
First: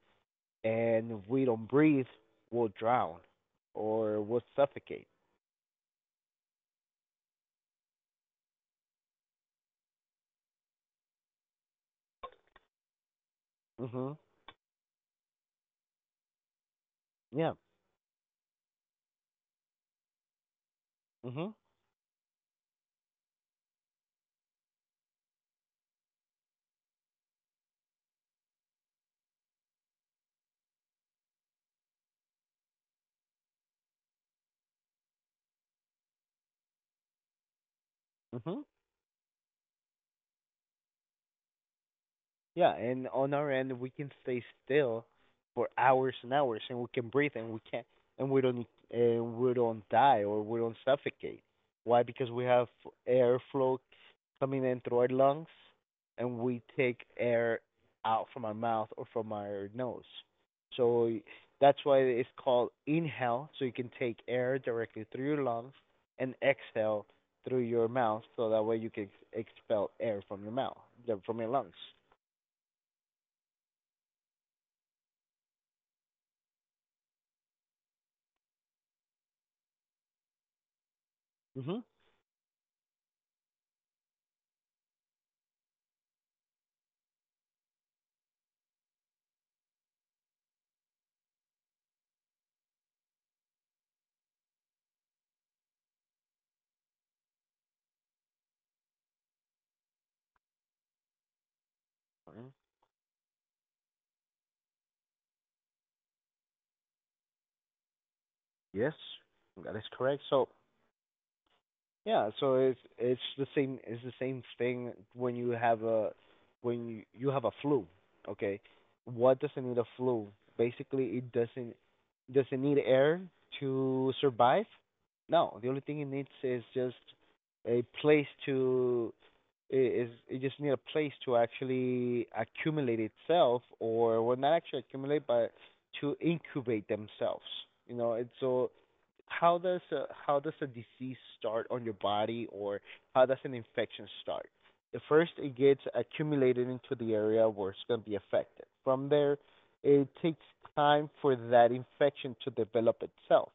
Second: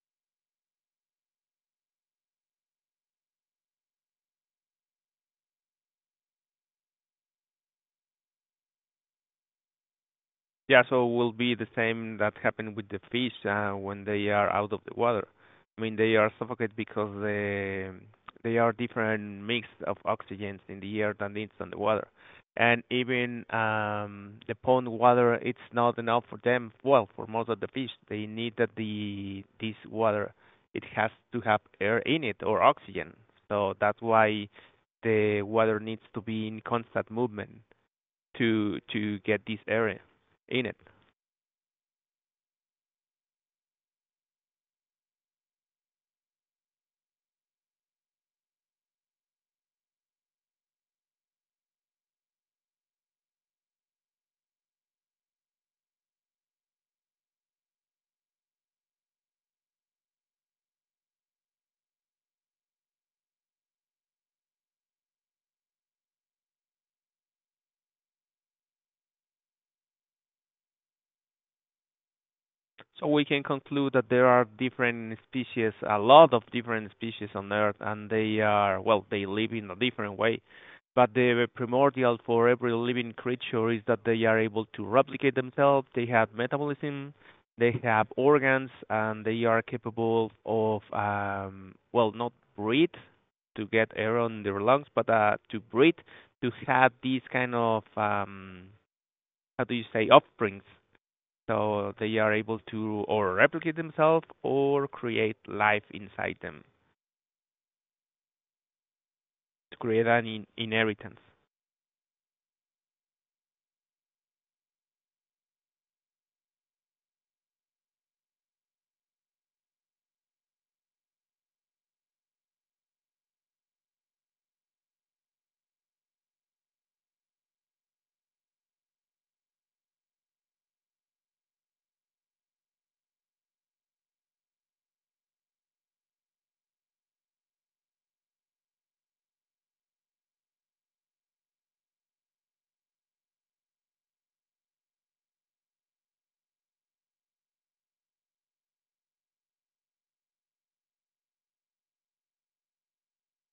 A: and if we don't breathe, we'll drown or we'll suffocate.
B: Yeah, so will be the same that happened with the fish when
A: Mhm.
B: they are out of the water. I mean, they are suffocated because
A: Yeah.
B: they are different mix of oxygens in the air than
A: Mhm.
B: it's on the water, and even the pond water it's not enough for them. Well, for most of the fish, they need that the this water it has to have air in it or oxygen. So that's why the water needs to be in constant movement
A: Mhm.
B: to get this air in it.
A: Yeah, and on our end we can stay still for hours and hours, and we can breathe, not, and we don't, and we don't die or we don't suffocate. Why? Because we have airflow coming in through our lungs, and we take air out from our mouth or from our nose. So that's why it's called inhale. So you can take air directly through your lungs and exhale through your mouth, so that way you can expel air from your mouth, from your lungs.
B: So we can conclude that there are different species, a lot of different species on Earth, and they are, well, they live in a different way. But the
A: Mm-hmm.
B: primordial for every living creature is that they are able to replicate themselves, they have metabolism, they have organs, and they are capable of, well, not breathe to get air on their lungs, but to breathe, to have these kind of, how do you say, offsprings, so they are able to or replicate themselves or create life inside them
A: Yes, that
B: to
A: is
B: create
A: correct.
B: an
A: So
B: inheritance.
A: Yeah, so it's it's the same it's the same thing when you have a when you have a flu, okay? What doesn't need a flu? Basically, it doesn't need air to survive. No, the only thing it needs is just a place to I- is it just need a place to actually accumulate itself, or well, not actually accumulate but to incubate themselves. You know, it's so how does a disease start on your body, or how does an infection start? The first, it gets accumulated into the area where it's going to be affected. From there, it takes time for that infection to develop itself,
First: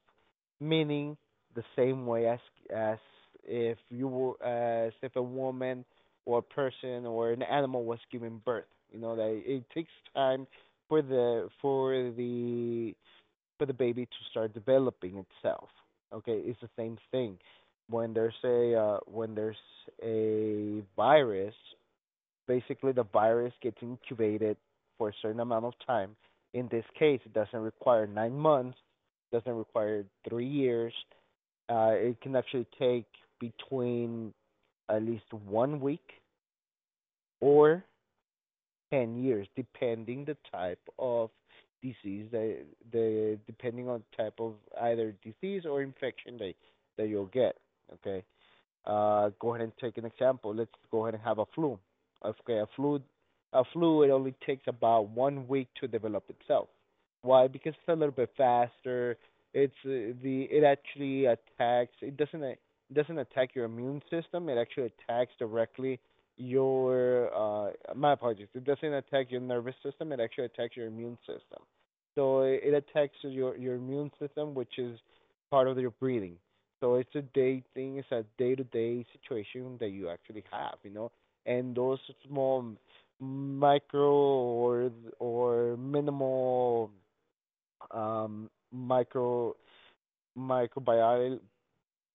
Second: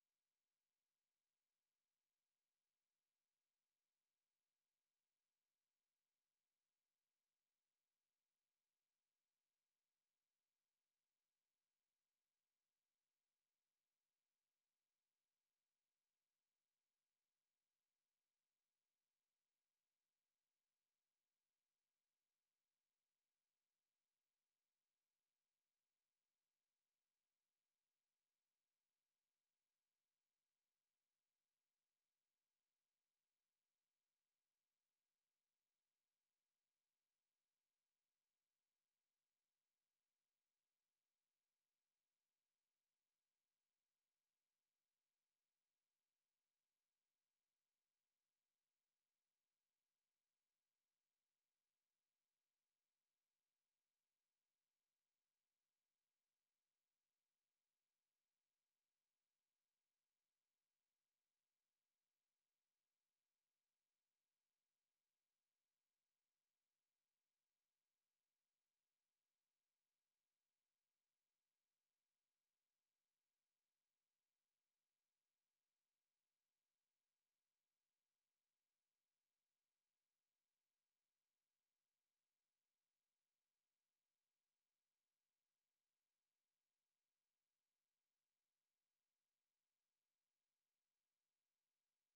A: meaning the same way as as if you were, as if a woman or a person or an animal was given birth. You know that it takes time for the baby to start developing itself. Okay, it's the same thing. When there's a virus, basically the virus gets incubated for a certain amount of time. In this case, it doesn't require 9 months, doesn't require 3 years. It can actually take between at least 1 week or 10 years, depending the type of disease, the depending on type of either disease or infection that, that you'll get. Okay, go ahead and take an example. Let's go ahead and have a flu. Okay, a flu, it only takes about 1 week to develop itself. Why? Because it's a little bit faster. It actually attacks. It doesn't attack your immune system. It actually attacks directly your my apologies. It doesn't attack your nervous system. It actually attacks your immune system. So it attacks your immune system, which is part of your breathing. So it's a day thing. It's a day-to-day situation that you actually have, you know. And those small, micro or minimal, micro microbial.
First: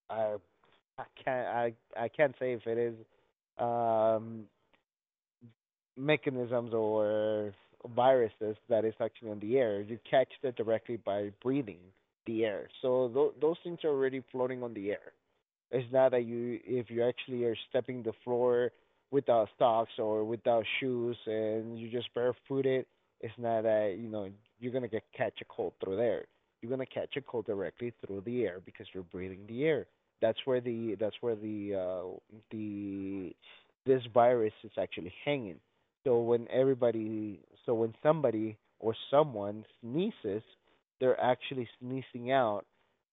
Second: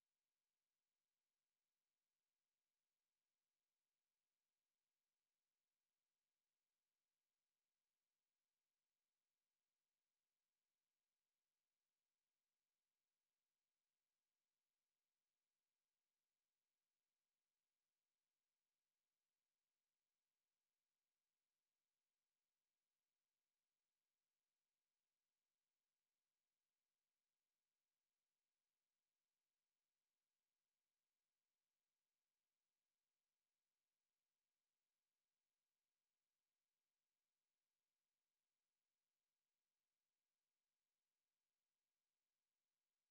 A: I I can't I I can't say if it is, um, mechanisms or viruses that is actually in the air. You catch that directly by breathing the air. So those things are already floating on the air. It's not that, you, if you actually are stepping the floor without socks or without shoes and you're just barefooted. It's not that, you know, you're gonna get catch a cold through there. You're gonna catch a cold directly through the air because you're breathing the air. That's where the this virus is actually hanging. So when everybody, so when somebody or someone sneezes, they're actually sneezing out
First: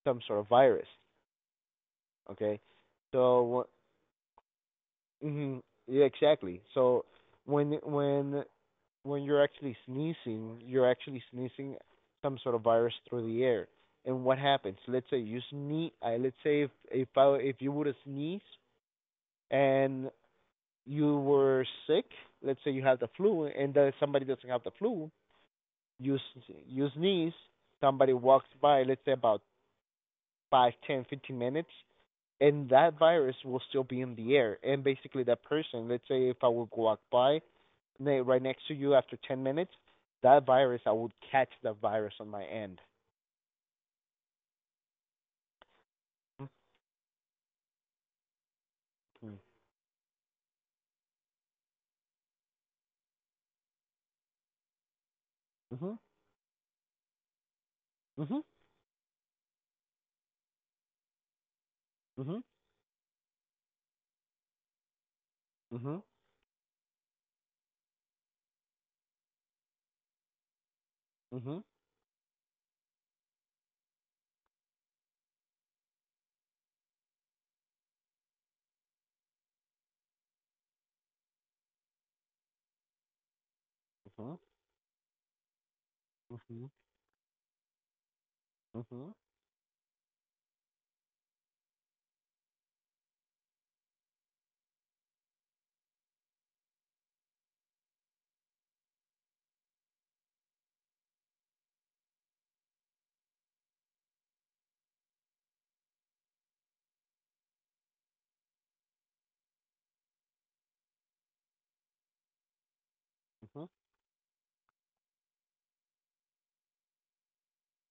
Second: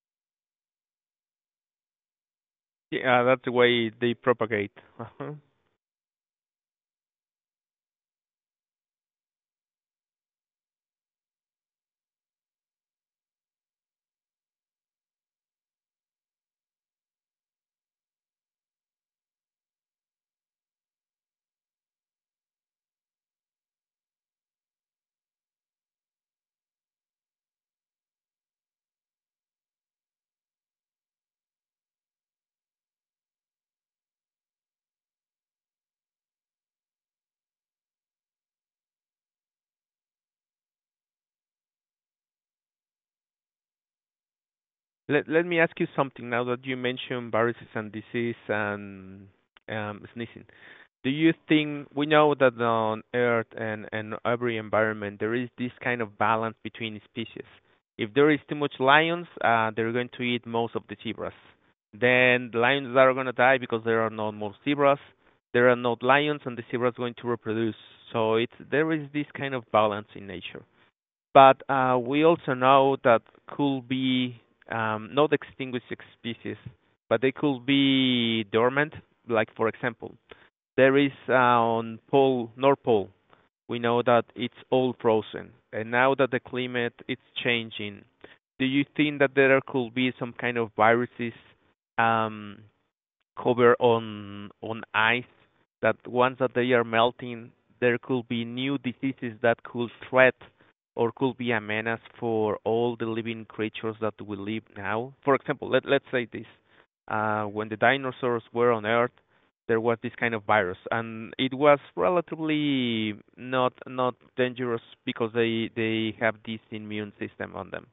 A: some sort of virus. Okay.
B: Yeah, that's the
A: So
B: way they propagate.
A: mm yeah, exactly. So when when when you're actually sneezing some sort of virus through the air. And what happens? Let's say you sneeze. Let's say if you would have sneezed and you were sick. Let's say you have the flu and somebody doesn't have the flu. You sneeze. Somebody walks by. Let's say about five, ten, 15 minutes, and that virus will still be in the air. And basically, that person, let's say if I would walk by right next to you after 10 minutes, that virus, I would catch the virus on my end.
B: Let me ask you something now that you mentioned viruses and disease and
A: Mm-hmm.
B: sneezing. Do you think we know that on Earth and every environment, there is this
A: Mm-hmm.
B: kind of balance between species? If there is
A: Mm-hmm.
B: too much lions, they're going to eat most of the zebras.
A: Mm-hmm.
B: Then the lions are gonna die because there are no more zebras. There are no
A: Mm-hmm.
B: lions, and the zebras is going to reproduce. So it's there is this kind of balance in nature.
A: Mm-hmm.
B: But we also know that could be not extinguished species, but they could be dormant. Like, for example, there is on North Pole. We know that
A: Mm-hmm.
B: it's all frozen, and now that the
A: Mm-hmm.
B: climate is changing, do you
A: Mm-hmm.
B: think that there could be some kind of viruses, um, covered on ice, that once that they are melting, there could be new diseases that could threat or could be a menace for all the living creatures that we live now. For example, let's say this. When the dinosaurs were on Earth, there was this kind of virus, and it was relatively
A: Mm-hmm.
B: not dangerous because they have this immune system on them,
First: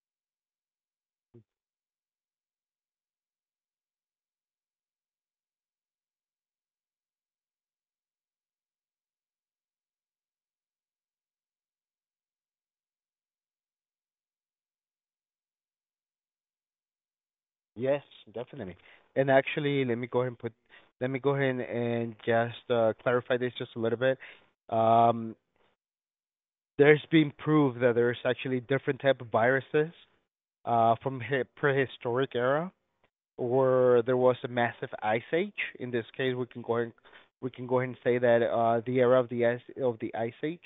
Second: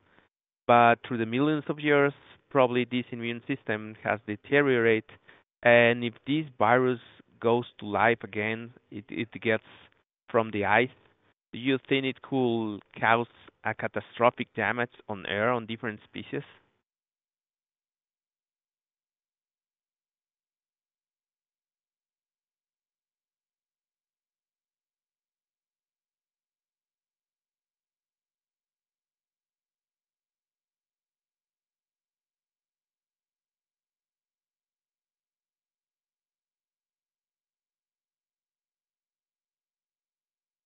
B: but through the millions of years, probably this immune system has deteriorated. And if this virus goes to life again, it gets from the ice. Do you think it could cause a catastrophic damage on air on different species?
A: Yes, definitely. And actually, let me go ahead and put, let me go ahead and just clarify this just a little bit. Um, there's been proved that there's actually different type of viruses from prehistoric era where there was a massive ice age. In this case, we can go ahead and say that the era of the ice age,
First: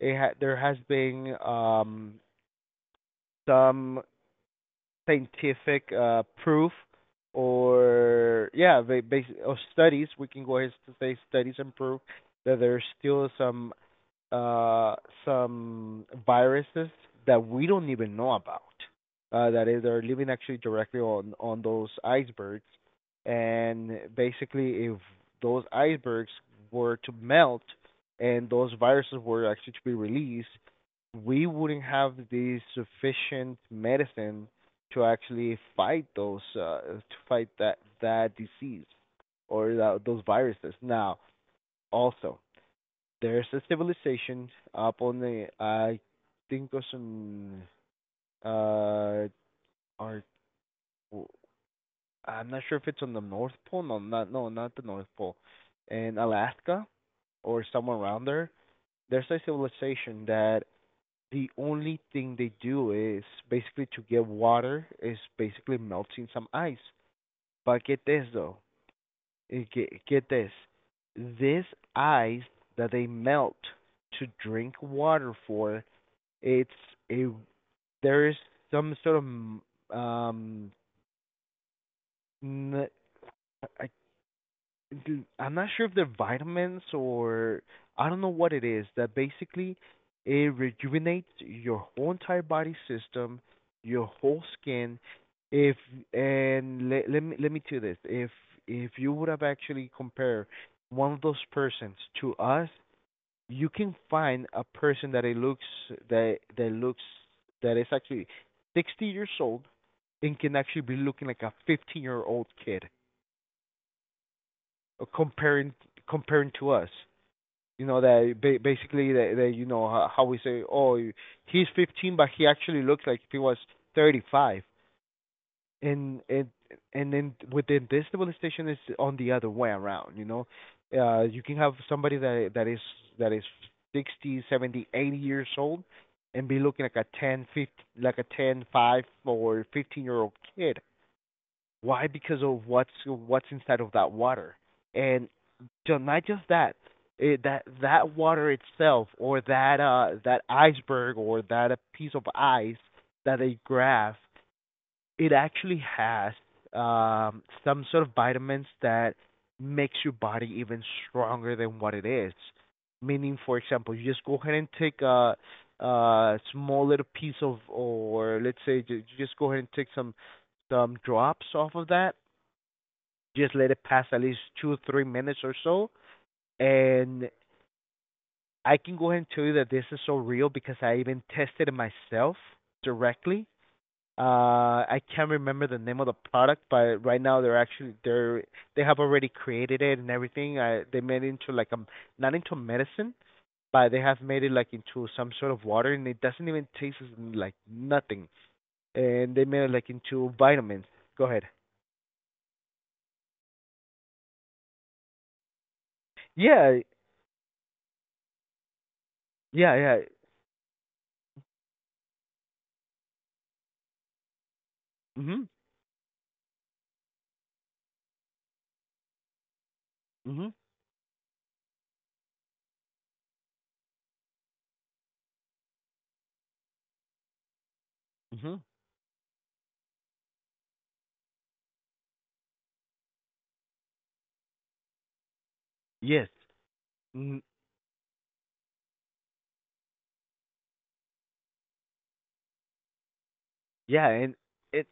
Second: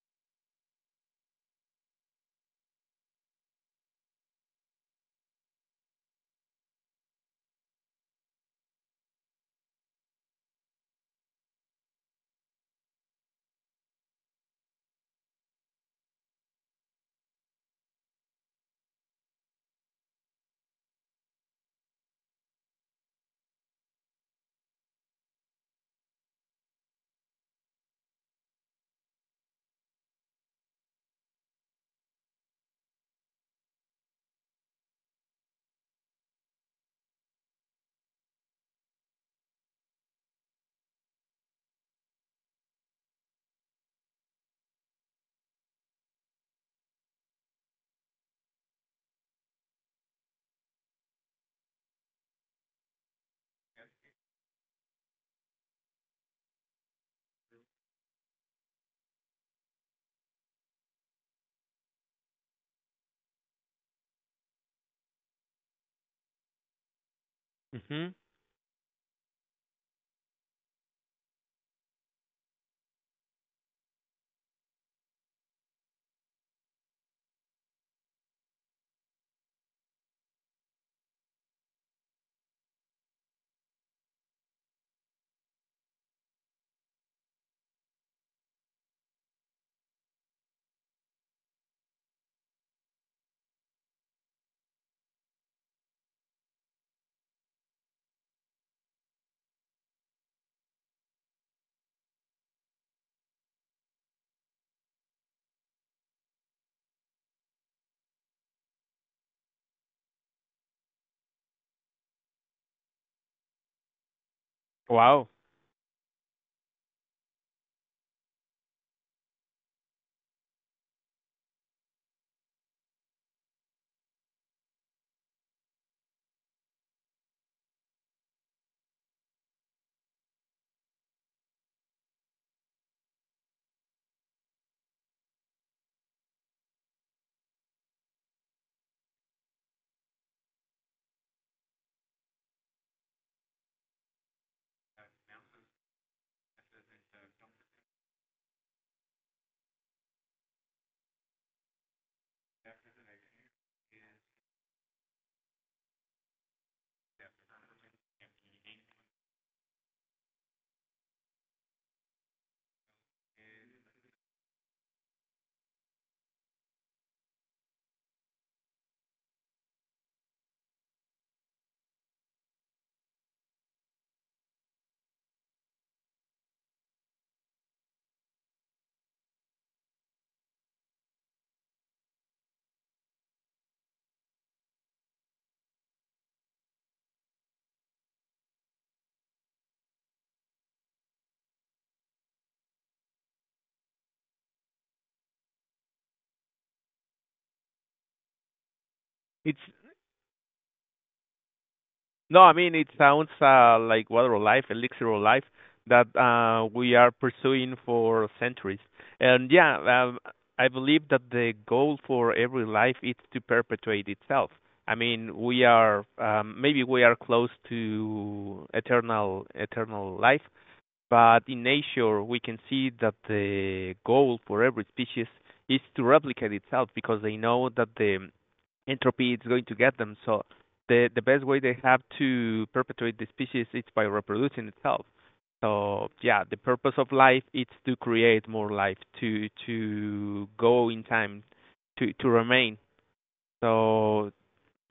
A: there has been some scientific proof or yeah, or studies. We can go ahead to say studies and proof that there's still uh, some viruses that we don't even know about. That is, they're living actually directly on those icebergs, and basically, if those icebergs were to melt and those viruses were actually to be released, we wouldn't have the sufficient medicine to actually fight those to fight that disease or that, those viruses. Now, also, there's a civilization up on the I think it's on uh our I'm not sure if it's on the North Pole. No, not the North Pole. In Alaska or somewhere around there, there's a civilization that the only thing they do is basically to get water is basically melting some ice. But get
B: Hmm.
A: this though, get this, this ice that they melt to drink water for. It's a There is some sort of um n- I am not sure if they're vitamins or I don't know what it is, that basically it rejuvenates your whole entire body system, your whole skin. If and let me tell you this, if you would have actually compared one of those persons to us, you can find a person that it looks that that looks that is actually 60 years old and can actually be looking like a 15-year-old kid, uh,
B: Wow.
A: comparing comparing to us. You know that basically that, that you know how, we say, oh, he's 15, but he actually looks like he was 35. And it and then within this civilization is on the other way around, you know. You can have somebody that is 60, 70, 80 years old and be looking like a 10, 5 or 15-year-old kid. Why? Because of what's inside of that water. And not just that, that that water itself or that that iceberg or that a piece of ice that they grab, it actually has some sort of vitamins that makes your body even stronger than what it is. Meaning, for example, you just go ahead and take a small little piece of, or let's say, you just go ahead and take some drops off of that. Just let it pass at least 2 or 3 minutes or so, and I can go ahead and tell you that this is so real because I even tested it myself directly. I can't remember the name of the product, but right now they're actually they have already created it and everything. I They made it into like not into medicine, but they have made it like into some sort of water, and it doesn't even taste like nothing. And they
B: It's
A: made it like into vitamins. Go ahead.
B: no, I mean it sounds like water of life, elixir of life, that
A: Yeah,
B: we are pursuing for centuries. And
A: yeah,
B: yeah,
A: yeah.
B: I believe that the goal for every life is to perpetuate itself. I mean,
A: Mhm.
B: we are maybe we are close to eternal life,
A: Mhm.
B: but in nature, we can see that the goal for every species is to replicate itself because they know that the
A: Mhm.
B: entropy is going to get them. So the best way they have to perpetuate the species is by reproducing itself. So
A: Yes.
B: yeah, the purpose of
A: Mm,
B: life is to create more life, to go in time, to remain.
A: yeah,
B: So
A: and it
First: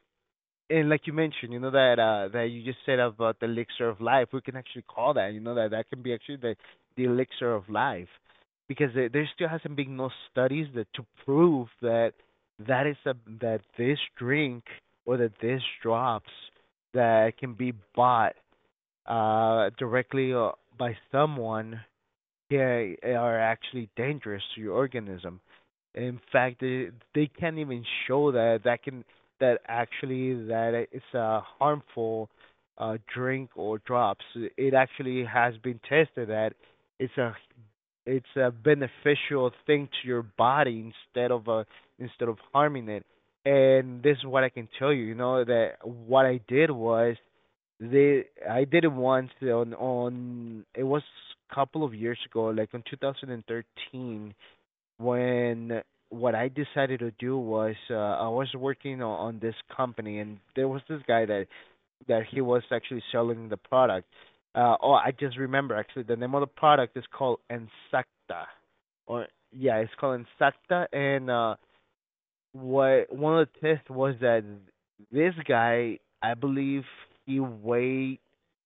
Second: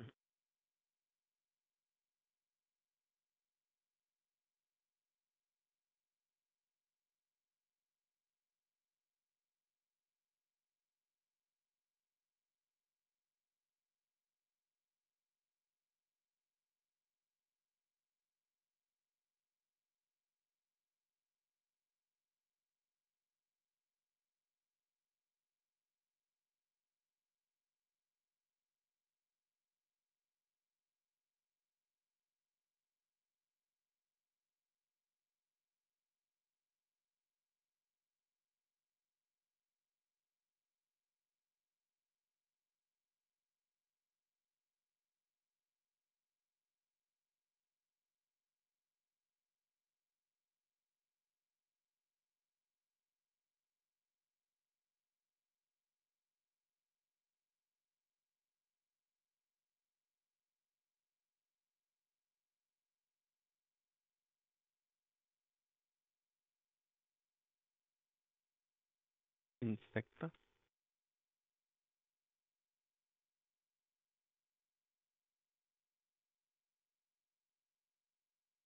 A: and like you mentioned, you know that that you just said about the elixir of life, we can actually call that. You know that that can be actually the elixir of life, because there still hasn't been no studies that to prove that that is a that this drink or that this drops that can be bought directly by someone, yeah, are actually dangerous to your organism. In fact, they can't even show that that can that actually that it's a harmful drink or drops. It actually has been tested that it's a it's a beneficial thing to your body instead of a, instead of harming it. And this is what I can tell you, you know, that what I did was they I did it once on it was a couple of years ago, like in 2013, when what I decided to do was, I was working on this company, and there was this guy that he was actually selling the product. Oh, I just remember actually the name of the product is called Insecta, or yeah, it's called
B: insecta.
A: Insecta. And what one of the tests was that this guy, I believe he weighed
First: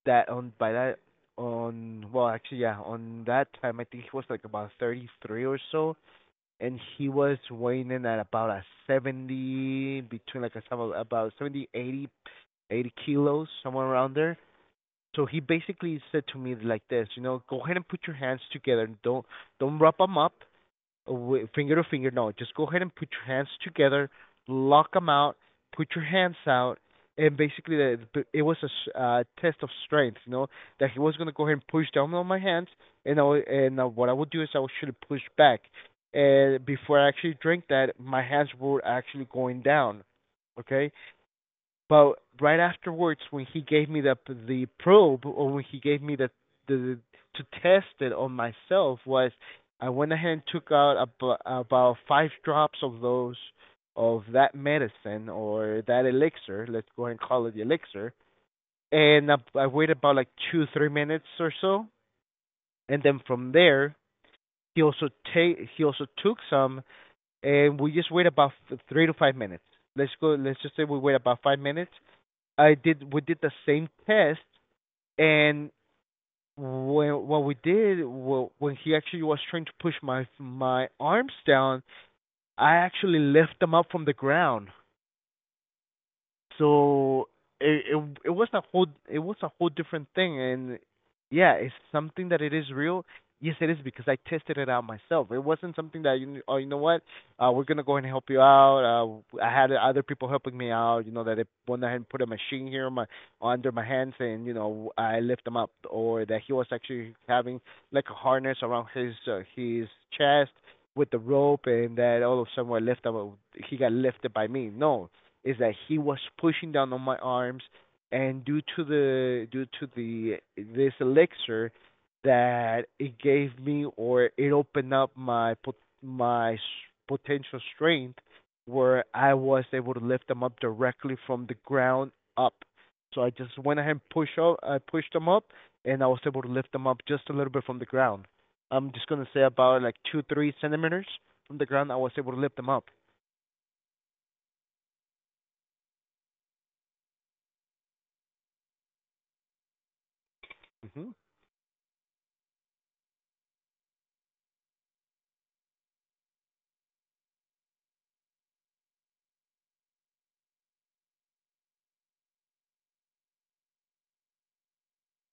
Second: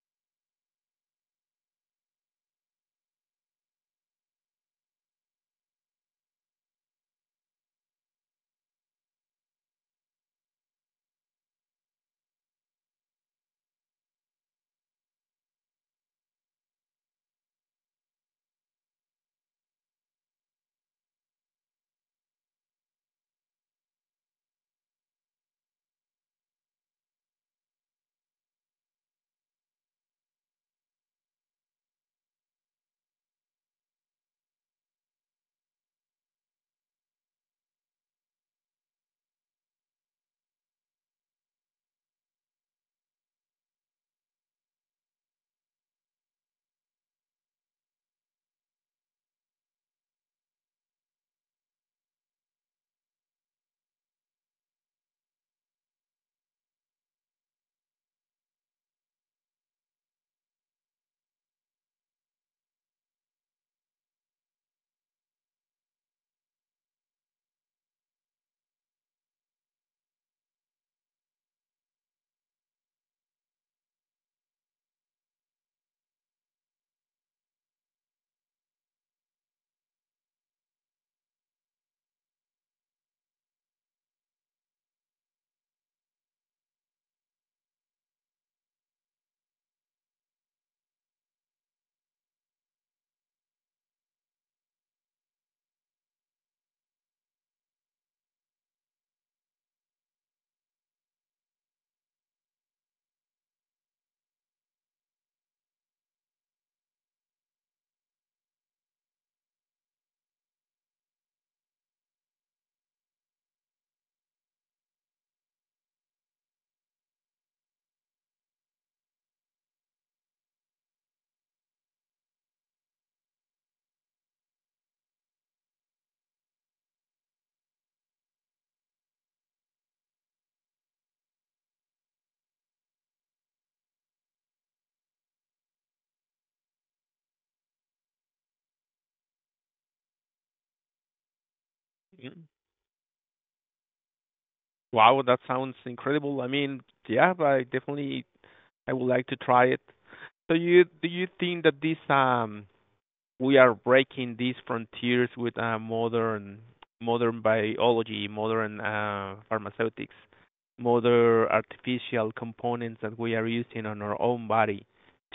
A: that on by that on well, actually, yeah, on that time I think he was like about 33 or so, and he was weighing in at about a 70, between like a some about 70, 80, 80 kilos somewhere around there. So he basically said to me like this, you know, go ahead and put your hands together, don't wrap them up finger to finger. No, just go ahead and put your hands together, lock them out, put your hands out, and basically it was a test of strength. You know that he was gonna go ahead and push down on my hands, and what I would do is I should have pushed back, and before I actually drank that, my hands were actually going down. Okay, but right afterwards, when he gave me the probe, or when he gave me the to test it on myself, was I went ahead and took out about five drops of those of that medicine or that elixir. Let's go ahead and call it the elixir. And I waited about like 2 3 minutes or so, and then from there he also took some, and we just wait about 3 to 5 minutes. Let's go. Let's just say we wait about 5 minutes. I did We did the same test. And when what we did well, when he actually was trying to push my arms down, I actually lift them up from the ground. So it was a whole different thing, and yeah, it's something that it is real. Yes, it is, because I tested it out myself. It wasn't something that you kn- oh you know what, we're gonna go ahead and help you out. I had other people helping me out. You know that they went ahead and put a machine here on my under my hands, and you know, I lift them up, or that he was actually having like a harness around his chest with the rope, and that all of a sudden, I lift him, up- he got lifted by me. No, is that he was pushing down on my arms, and due to the this elixir that it gave me, or it opened up my potential strength, where I was able to lift them up directly from the ground up. So I just went ahead and pushed them up, and I was able to lift them up just a little bit from the ground. I'm just gonna say about like 2, 3 centimeters from the ground I was able to lift them up.
B: Wow, that sounds incredible. I mean, yeah, but I definitely I would like to try it. So you do
A: Mhm.
B: you think that this we are breaking these frontiers with modern modern biology, modern pharmaceutics, modern artificial components that we are using on our own body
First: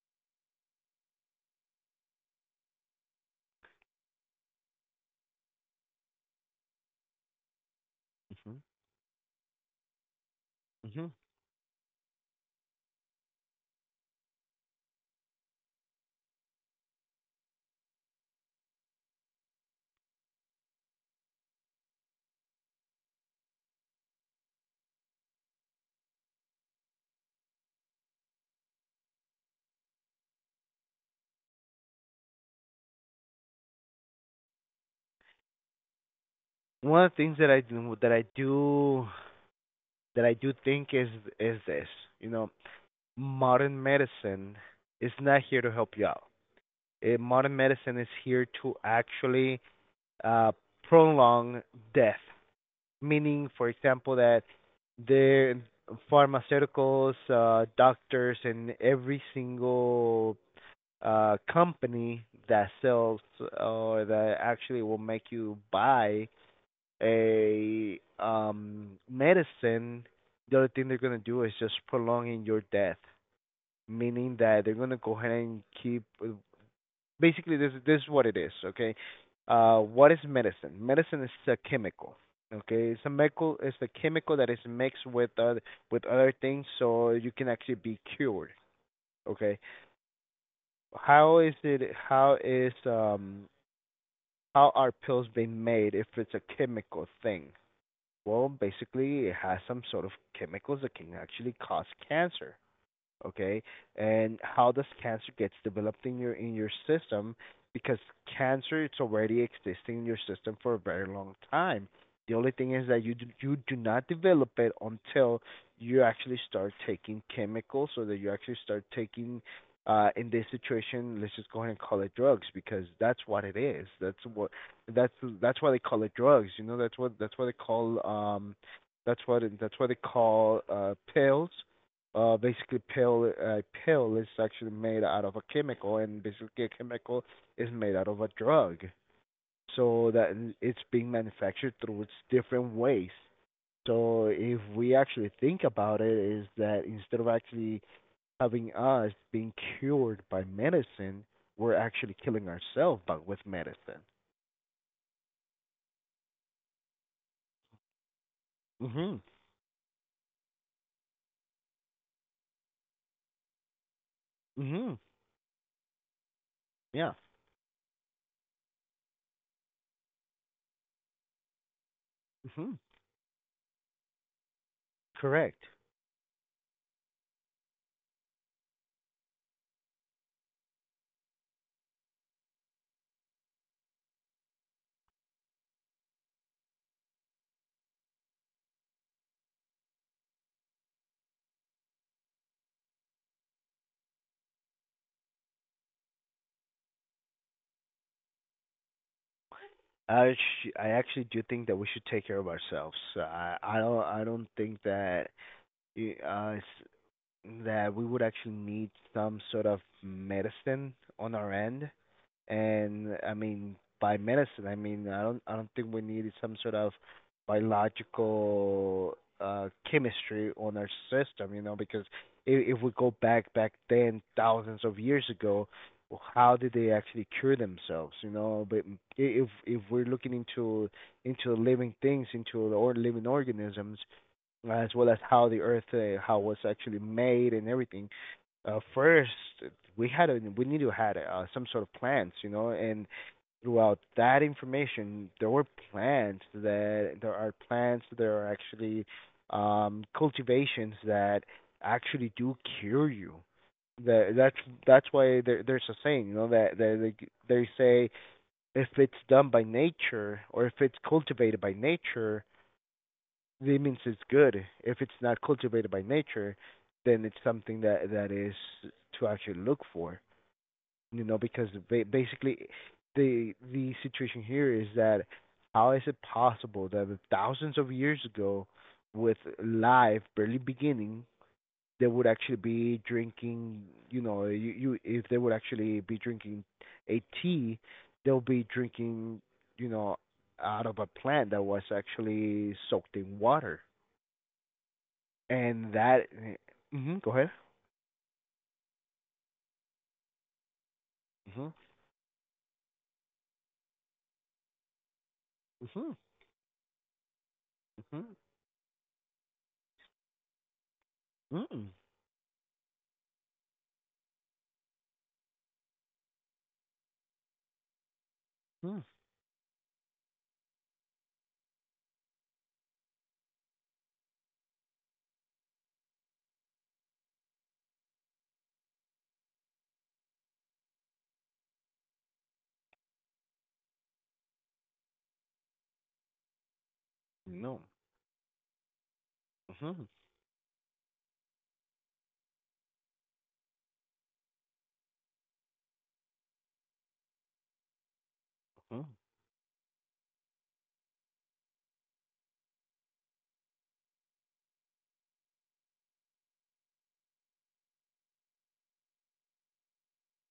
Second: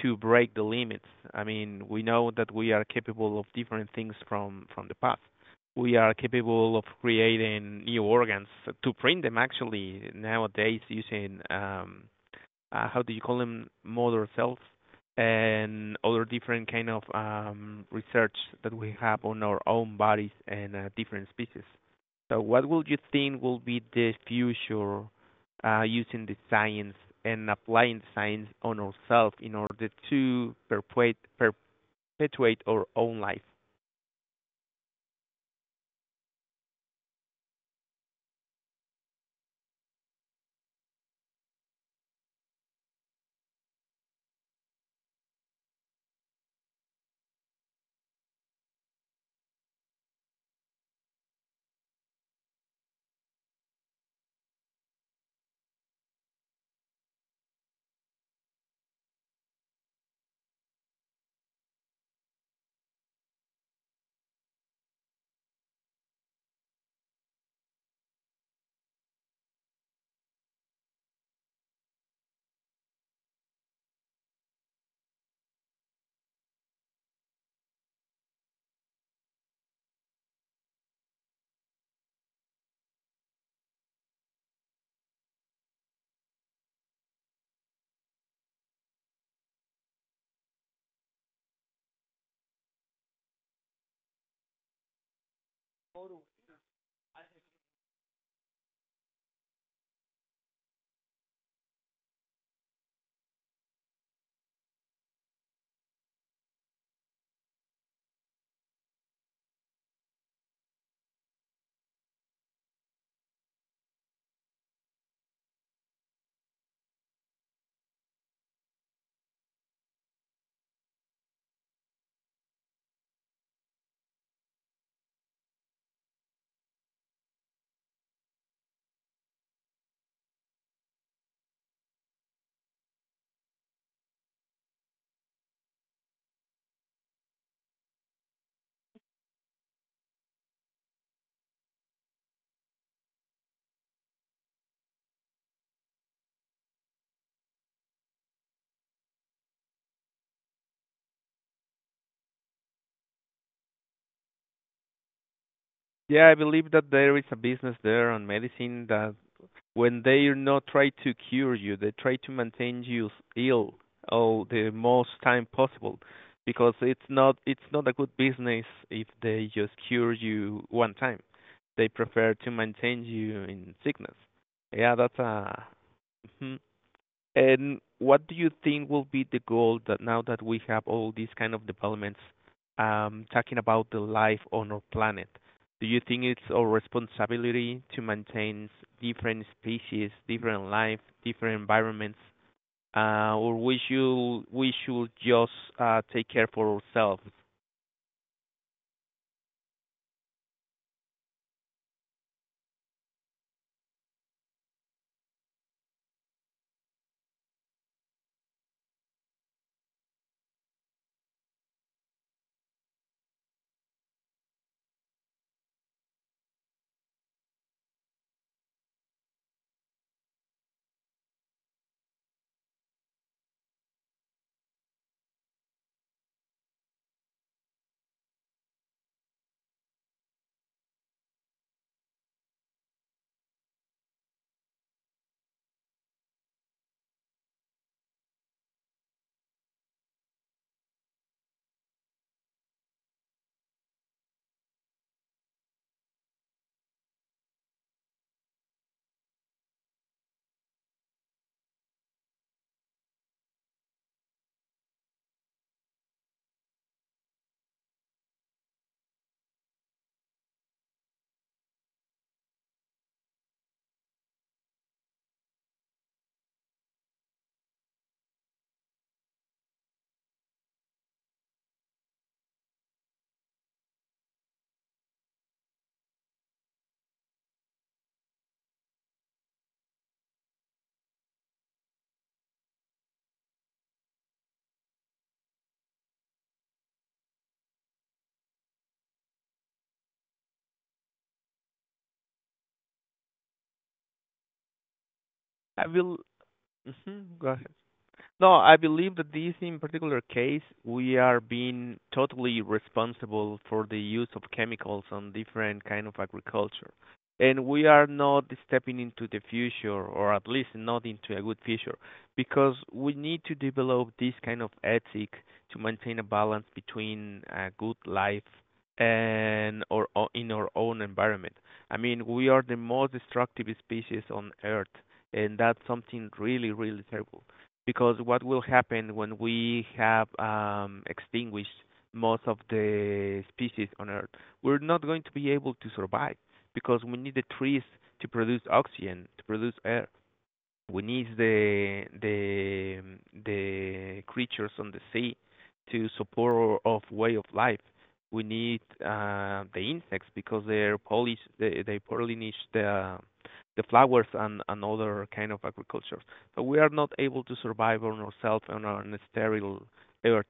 B: to break the limits. I mean, we know that we are capable of different things from the past. We are capable of creating new organs
A: Mhm.
B: to print them actually nowadays
A: Mhm.
B: using how do you call them, mother cells, and other different kind of research that we have on our own bodies and different species. So what would you think will be the future using the science and applying science on ourselves in order to perpetuate our own life?
A: One of the things that I do think is this. You know, modern medicine is not here to help you out. Modern medicine is here to actually uh, prolong death. Meaning, for example, that their pharmaceuticals, doctors, and every single company that sells, or that actually will make you buy a medicine, the other thing they're gonna do is just prolonging your death, meaning that they're gonna go ahead and keep. Basically, this is what it is. Okay, what is medicine? Medicine is a chemical. Okay, it's a chemical. It's a chemical that is mixed with other things, so you can actually be cured. Okay, how is it? How are pills being made if it's a chemical thing? Well, basically, it has some sort of chemicals that can actually cause cancer, okay? And how does cancer gets developed in your system? Because cancer, it's already existing in your system for a very long time. The only thing is that you do not develop it until you actually start taking chemicals, so that you actually start taking. In this situation, let's just go ahead and call it drugs, because that's what it is. That's what that's that's why they call it drugs. You know, that's what they call that's what they call pills. Basically, pill a pill is actually made out of a chemical, and basically a chemical is made out of a drug, so that it's being manufactured through its different ways. So if we actually think about it, is that instead of actually having us being cured by medicine, we're actually killing ourselves, but with medicine.
B: Yeah, I believe that there is a business there on medicine that
A: Mhm.
B: when they're not trying to cure you, they try to maintain you ill all the
A: Mhm.
B: most time possible because it's
A: Yeah.
B: not it's not a good business if they just cure you one time. They prefer to
A: Mhm.
B: maintain you in sickness. Yeah, that's a
A: Correct.
B: mhm. And what do you think will be the goal that now that we have all these kind of developments, talking about the life on our planet? Do you think it's our responsibility to maintain different species, different life, different environments, or we should just take care for ourselves?
A: I actually do think that we should take care of ourselves. So, I don't think that y- uh s- that we would actually need some sort of medicine on our end. And I mean, by medicine, I mean, I don't think we needed some sort of biological chemistry on our system, you know, because if we go back then, thousands of years ago, how did they actually cure themselves, you know? But if we're looking into living things, into or living organisms, as well as how the earth how it was actually made and everything. First, we need to had some sort of plants, you know, and throughout that information, there were plants that there are plants, there are actually cultivations that actually do cure you. that that's that's why there's a saying, you know, that that they, say, if it's done by nature or if it's cultivated by nature, it means it's good. If it's not cultivated by nature, then it's something that that is to actually look for. You know, because basically, the situation here is that how is it possible that thousands of years ago, with life barely beginning, they would actually be drinking. You know, you if they would actually be drinking a tea, they'll be drinking. You know, out of a plant that was actually soaked in water.
B: I
A: And
B: will.
A: that. Mhm, go
B: Mhm, go
A: ahead.
B: ahead. No, I believe that this in particular case, we are
A: Mhm.
B: being totally responsible for the use of chemicals on different kind of
A: Mhm.
B: agriculture. And we are
A: Mhm.
B: not stepping into the future, or at least not into a good
A: Mm.
B: future, because we need to develop this kind of ethic to maintain a balance between a good life
A: Mhm.
B: and or in our own environment. I mean, we are the most destructive species on Earth, and that's something really, really terrible. Because what will happen when we have extinguished most of the species on Earth? We're not going to be able to survive because we need the trees
A: No.
B: to produce oxygen, to produce
A: Mhm.
B: air. We need the creatures on the sea to support our way of life. We need
A: Mhm.
B: the insects because they pollinate the flowers and other kind of agriculture. So we are not able to survive on ourselves on our sterile earth.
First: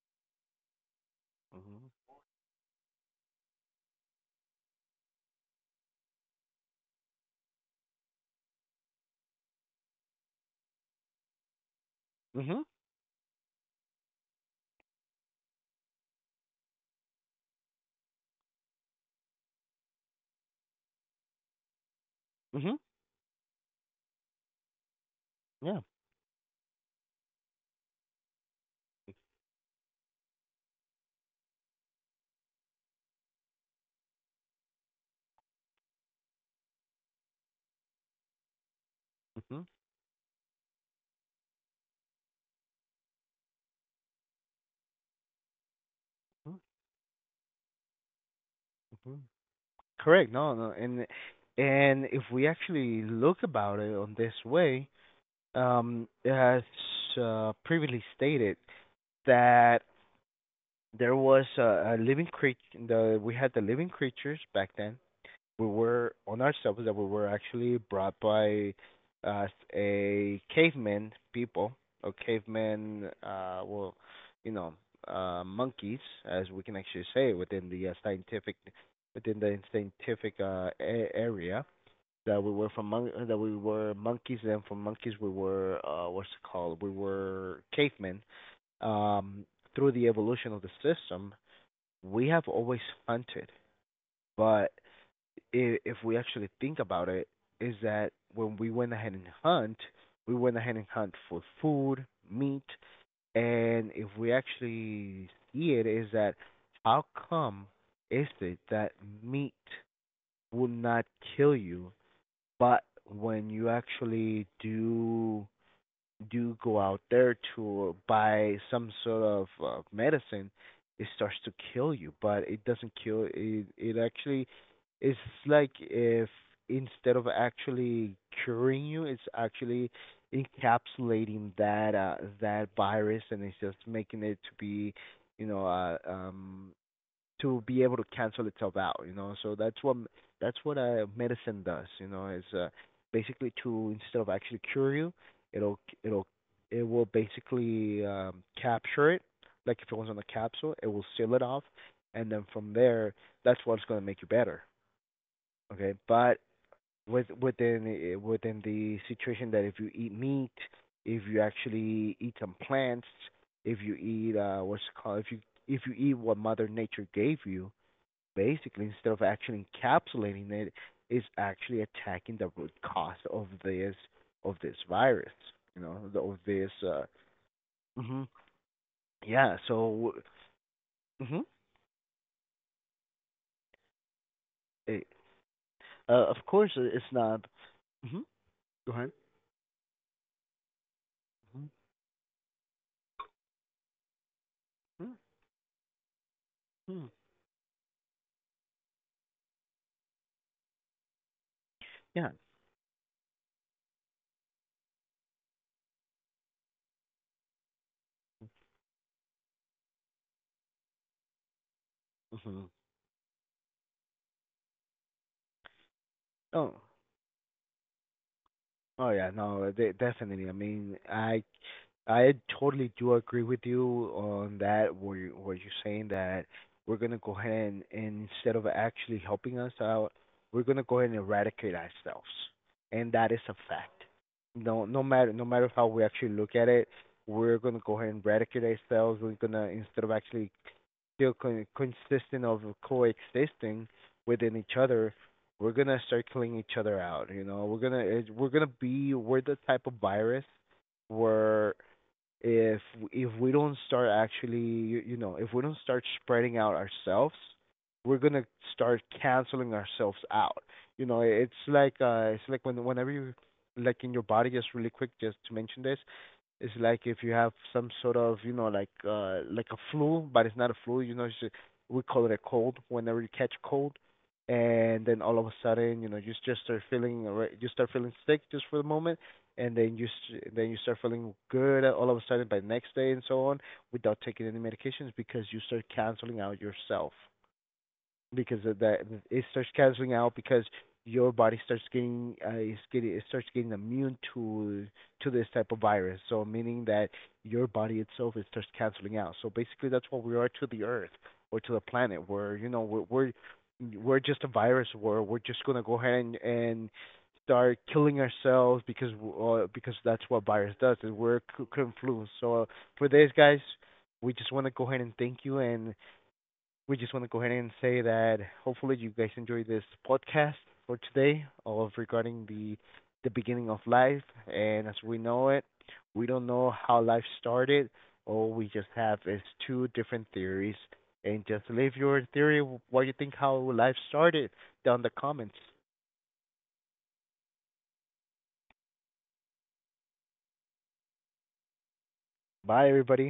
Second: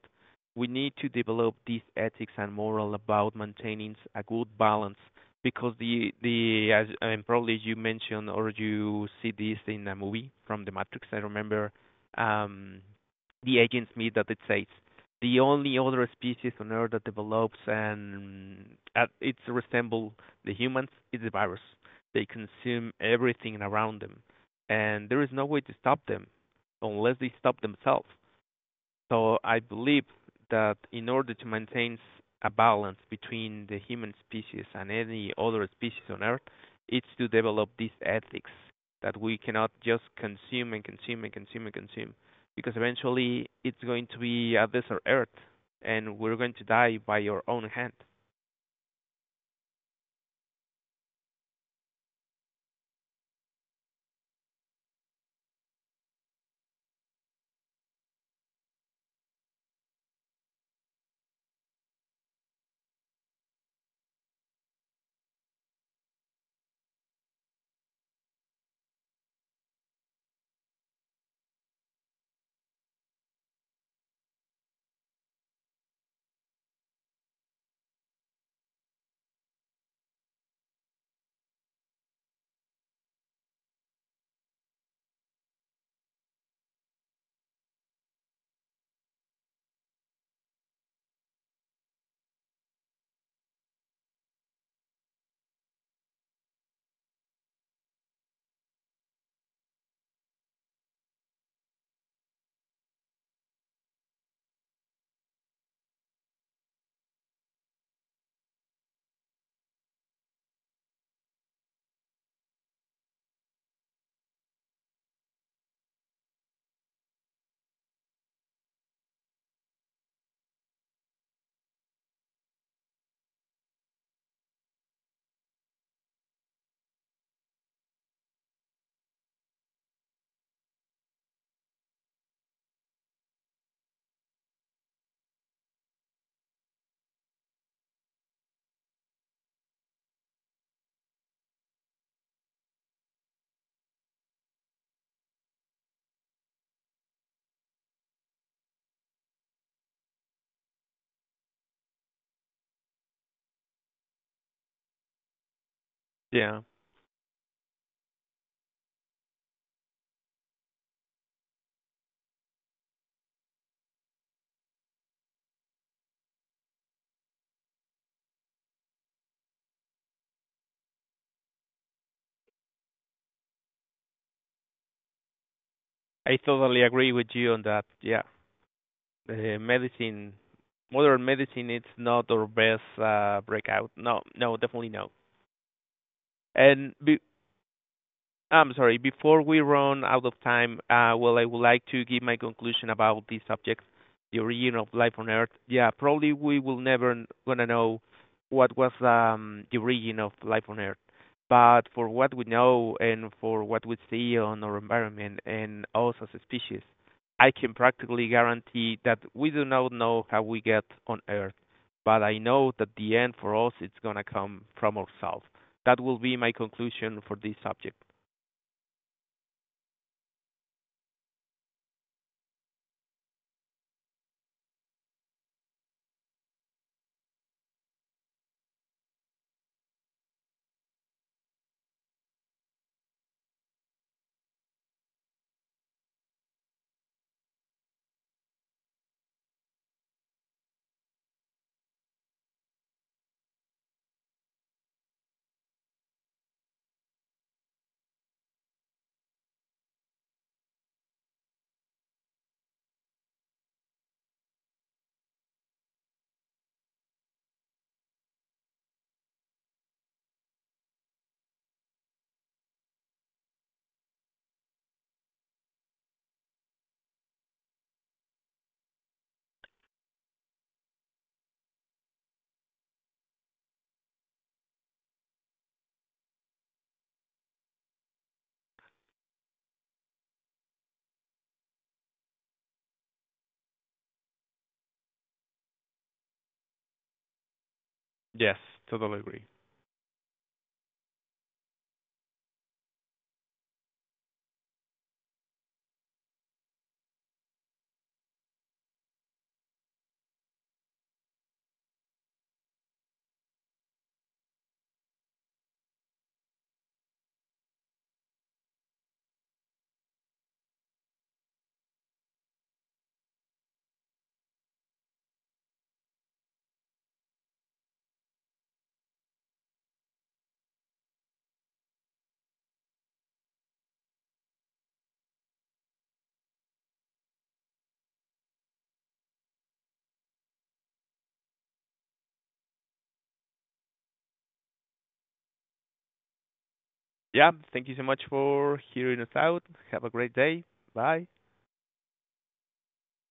B: We need to develop these
A: Mhm.
B: ethics and moral about maintaining a good balance, because the as and probably you mentioned or you see this in a movie from the Matrix. I remember
A: Mhm.
B: um the agents meet that it says the only other species on Earth that develops and it's resemble the humans is the virus. They
A: Mhm.
B: consume everything around them, and there is no way to
A: Yeah.
B: stop them unless they stop themselves. So I believe that in order to maintain a balance between the human species and any other species on Earth, it's to develop these ethics that we
A: Mhm.
B: cannot just consume and consume and consume and consume, because eventually it's going to be a desert Earth and we're going
A: Mhm.
B: to die by your own hand.
A: Mhm. Correct. No, no. And if we actually look about it on this way, as previously stated, that there was a living creature. We had the living creatures back then, we were on ourselves that we were actually brought by uh, a caveman people, or caveman, you know, monkeys, as we can actually say within the scientific within the scientific area, that we were monkeys, and from monkeys we were, what's it called we were cavemen. um, Through the evolution of the system, we have always hunted. But if we actually think about it, is that when we went ahead and hunt, we went ahead and hunt for food, meat. And if we actually see it, is that, how come is it that meat will not kill you, but when you actually do go out there to buy some sort of medicine, it starts to kill you. But it doesn't kill. It actually it's like if, instead of actually curing you, it's actually encapsulating that virus, and it's just making it to be, you know, to be able to cancel itself out, you know. So that's what medicine does, you know, is basically to, instead of actually cure you, it'll it'll it will basically capture it, like if it was on a capsule, it will seal it off, and then from there, that's what's going to make you better, okay. But
B: Yeah,
A: within the situation that, if you eat meat, if you actually eat some plants, if you eat, what's it called if you eat what Mother Nature gave you, basically, instead of actually encapsulating it, is actually attacking the root cause of this virus, you know,
B: I
A: of this
B: totally agree with you on that. Yeah,
A: Hmm. Yeah,
B: the
A: so.
B: medicine, modern
A: Hmm.
B: medicine, it's not our best breakout. No, no, definitely
A: it,
B: no.
A: of course
B: And
A: it's not. Hmm.
B: I'm
A: Go
B: sorry.
A: ahead.
B: Before we run out of time, well, I would
A: Mhm.
B: like to give my conclusion about this subject, the origin of life on Earth. Yeah, probably we will
A: Mhm.
B: never gonna know what was the origin of life on Earth. But for
A: Yeah.
B: what we know and for what we see on our environment and us as a species, I can practically guarantee that we do not know how we get on Earth. But I
A: Hmm.
B: know that the end for us it's gonna come from ourselves. That will be my
A: Oh.
B: conclusion for this subject.
A: Oh, yeah, no, definitely. I mean, I totally do agree with you on that. Where you're saying that we're gonna go ahead and, instead of actually helping us out, we're gonna go ahead and eradicate ourselves, and that is a fact. No, no matter how we actually look at it, we're gonna go ahead and eradicate ourselves. We're gonna, instead of actually consistent of coexisting within each other, we're gonna start killing each other out. You know, we're gonna it, we're gonna be we're the type of virus where, if if we don't start actually, you know, if we don't start spreading out ourselves, we're gonna start canceling ourselves out. You know, it's like, it's like whenever you, like in your body, just really quick, just to mention this, it's like if you have some sort of, you know, like a flu, but it's not a flu, you know, it's just, we call it a cold. Whenever you catch a cold, and then all of a sudden, you know, you just you start feeling sick just for the moment, and then you start feeling good all of a sudden by the next day and so on, without taking any medications, because you start canceling out yourself
B: Yes,
A: because of that.
B: totally
A: It
B: agree.
A: starts canceling out, because your body starts getting it's getting it starts getting immune to this type of virus. So meaning that your body itself, it starts canceling out. So basically, that's what we are to the earth, or to the planet, where, you know, we're just a virus, where we're just going to go ahead and start killing ourselves, because that's what virus does, is confluence. So, for this guys, we just want to go ahead and thank you, and we just want to go ahead and say that hopefully you guys enjoy this podcast for today, of regarding the beginning of life. And as we know it, we don't know how life started. All we just have is two different theories. And just leave your theory, what you think how life started, down in the comments.
B: Yeah, thank you so much for hearing us out. Have a great day. Bye.
A: Bye, everybody.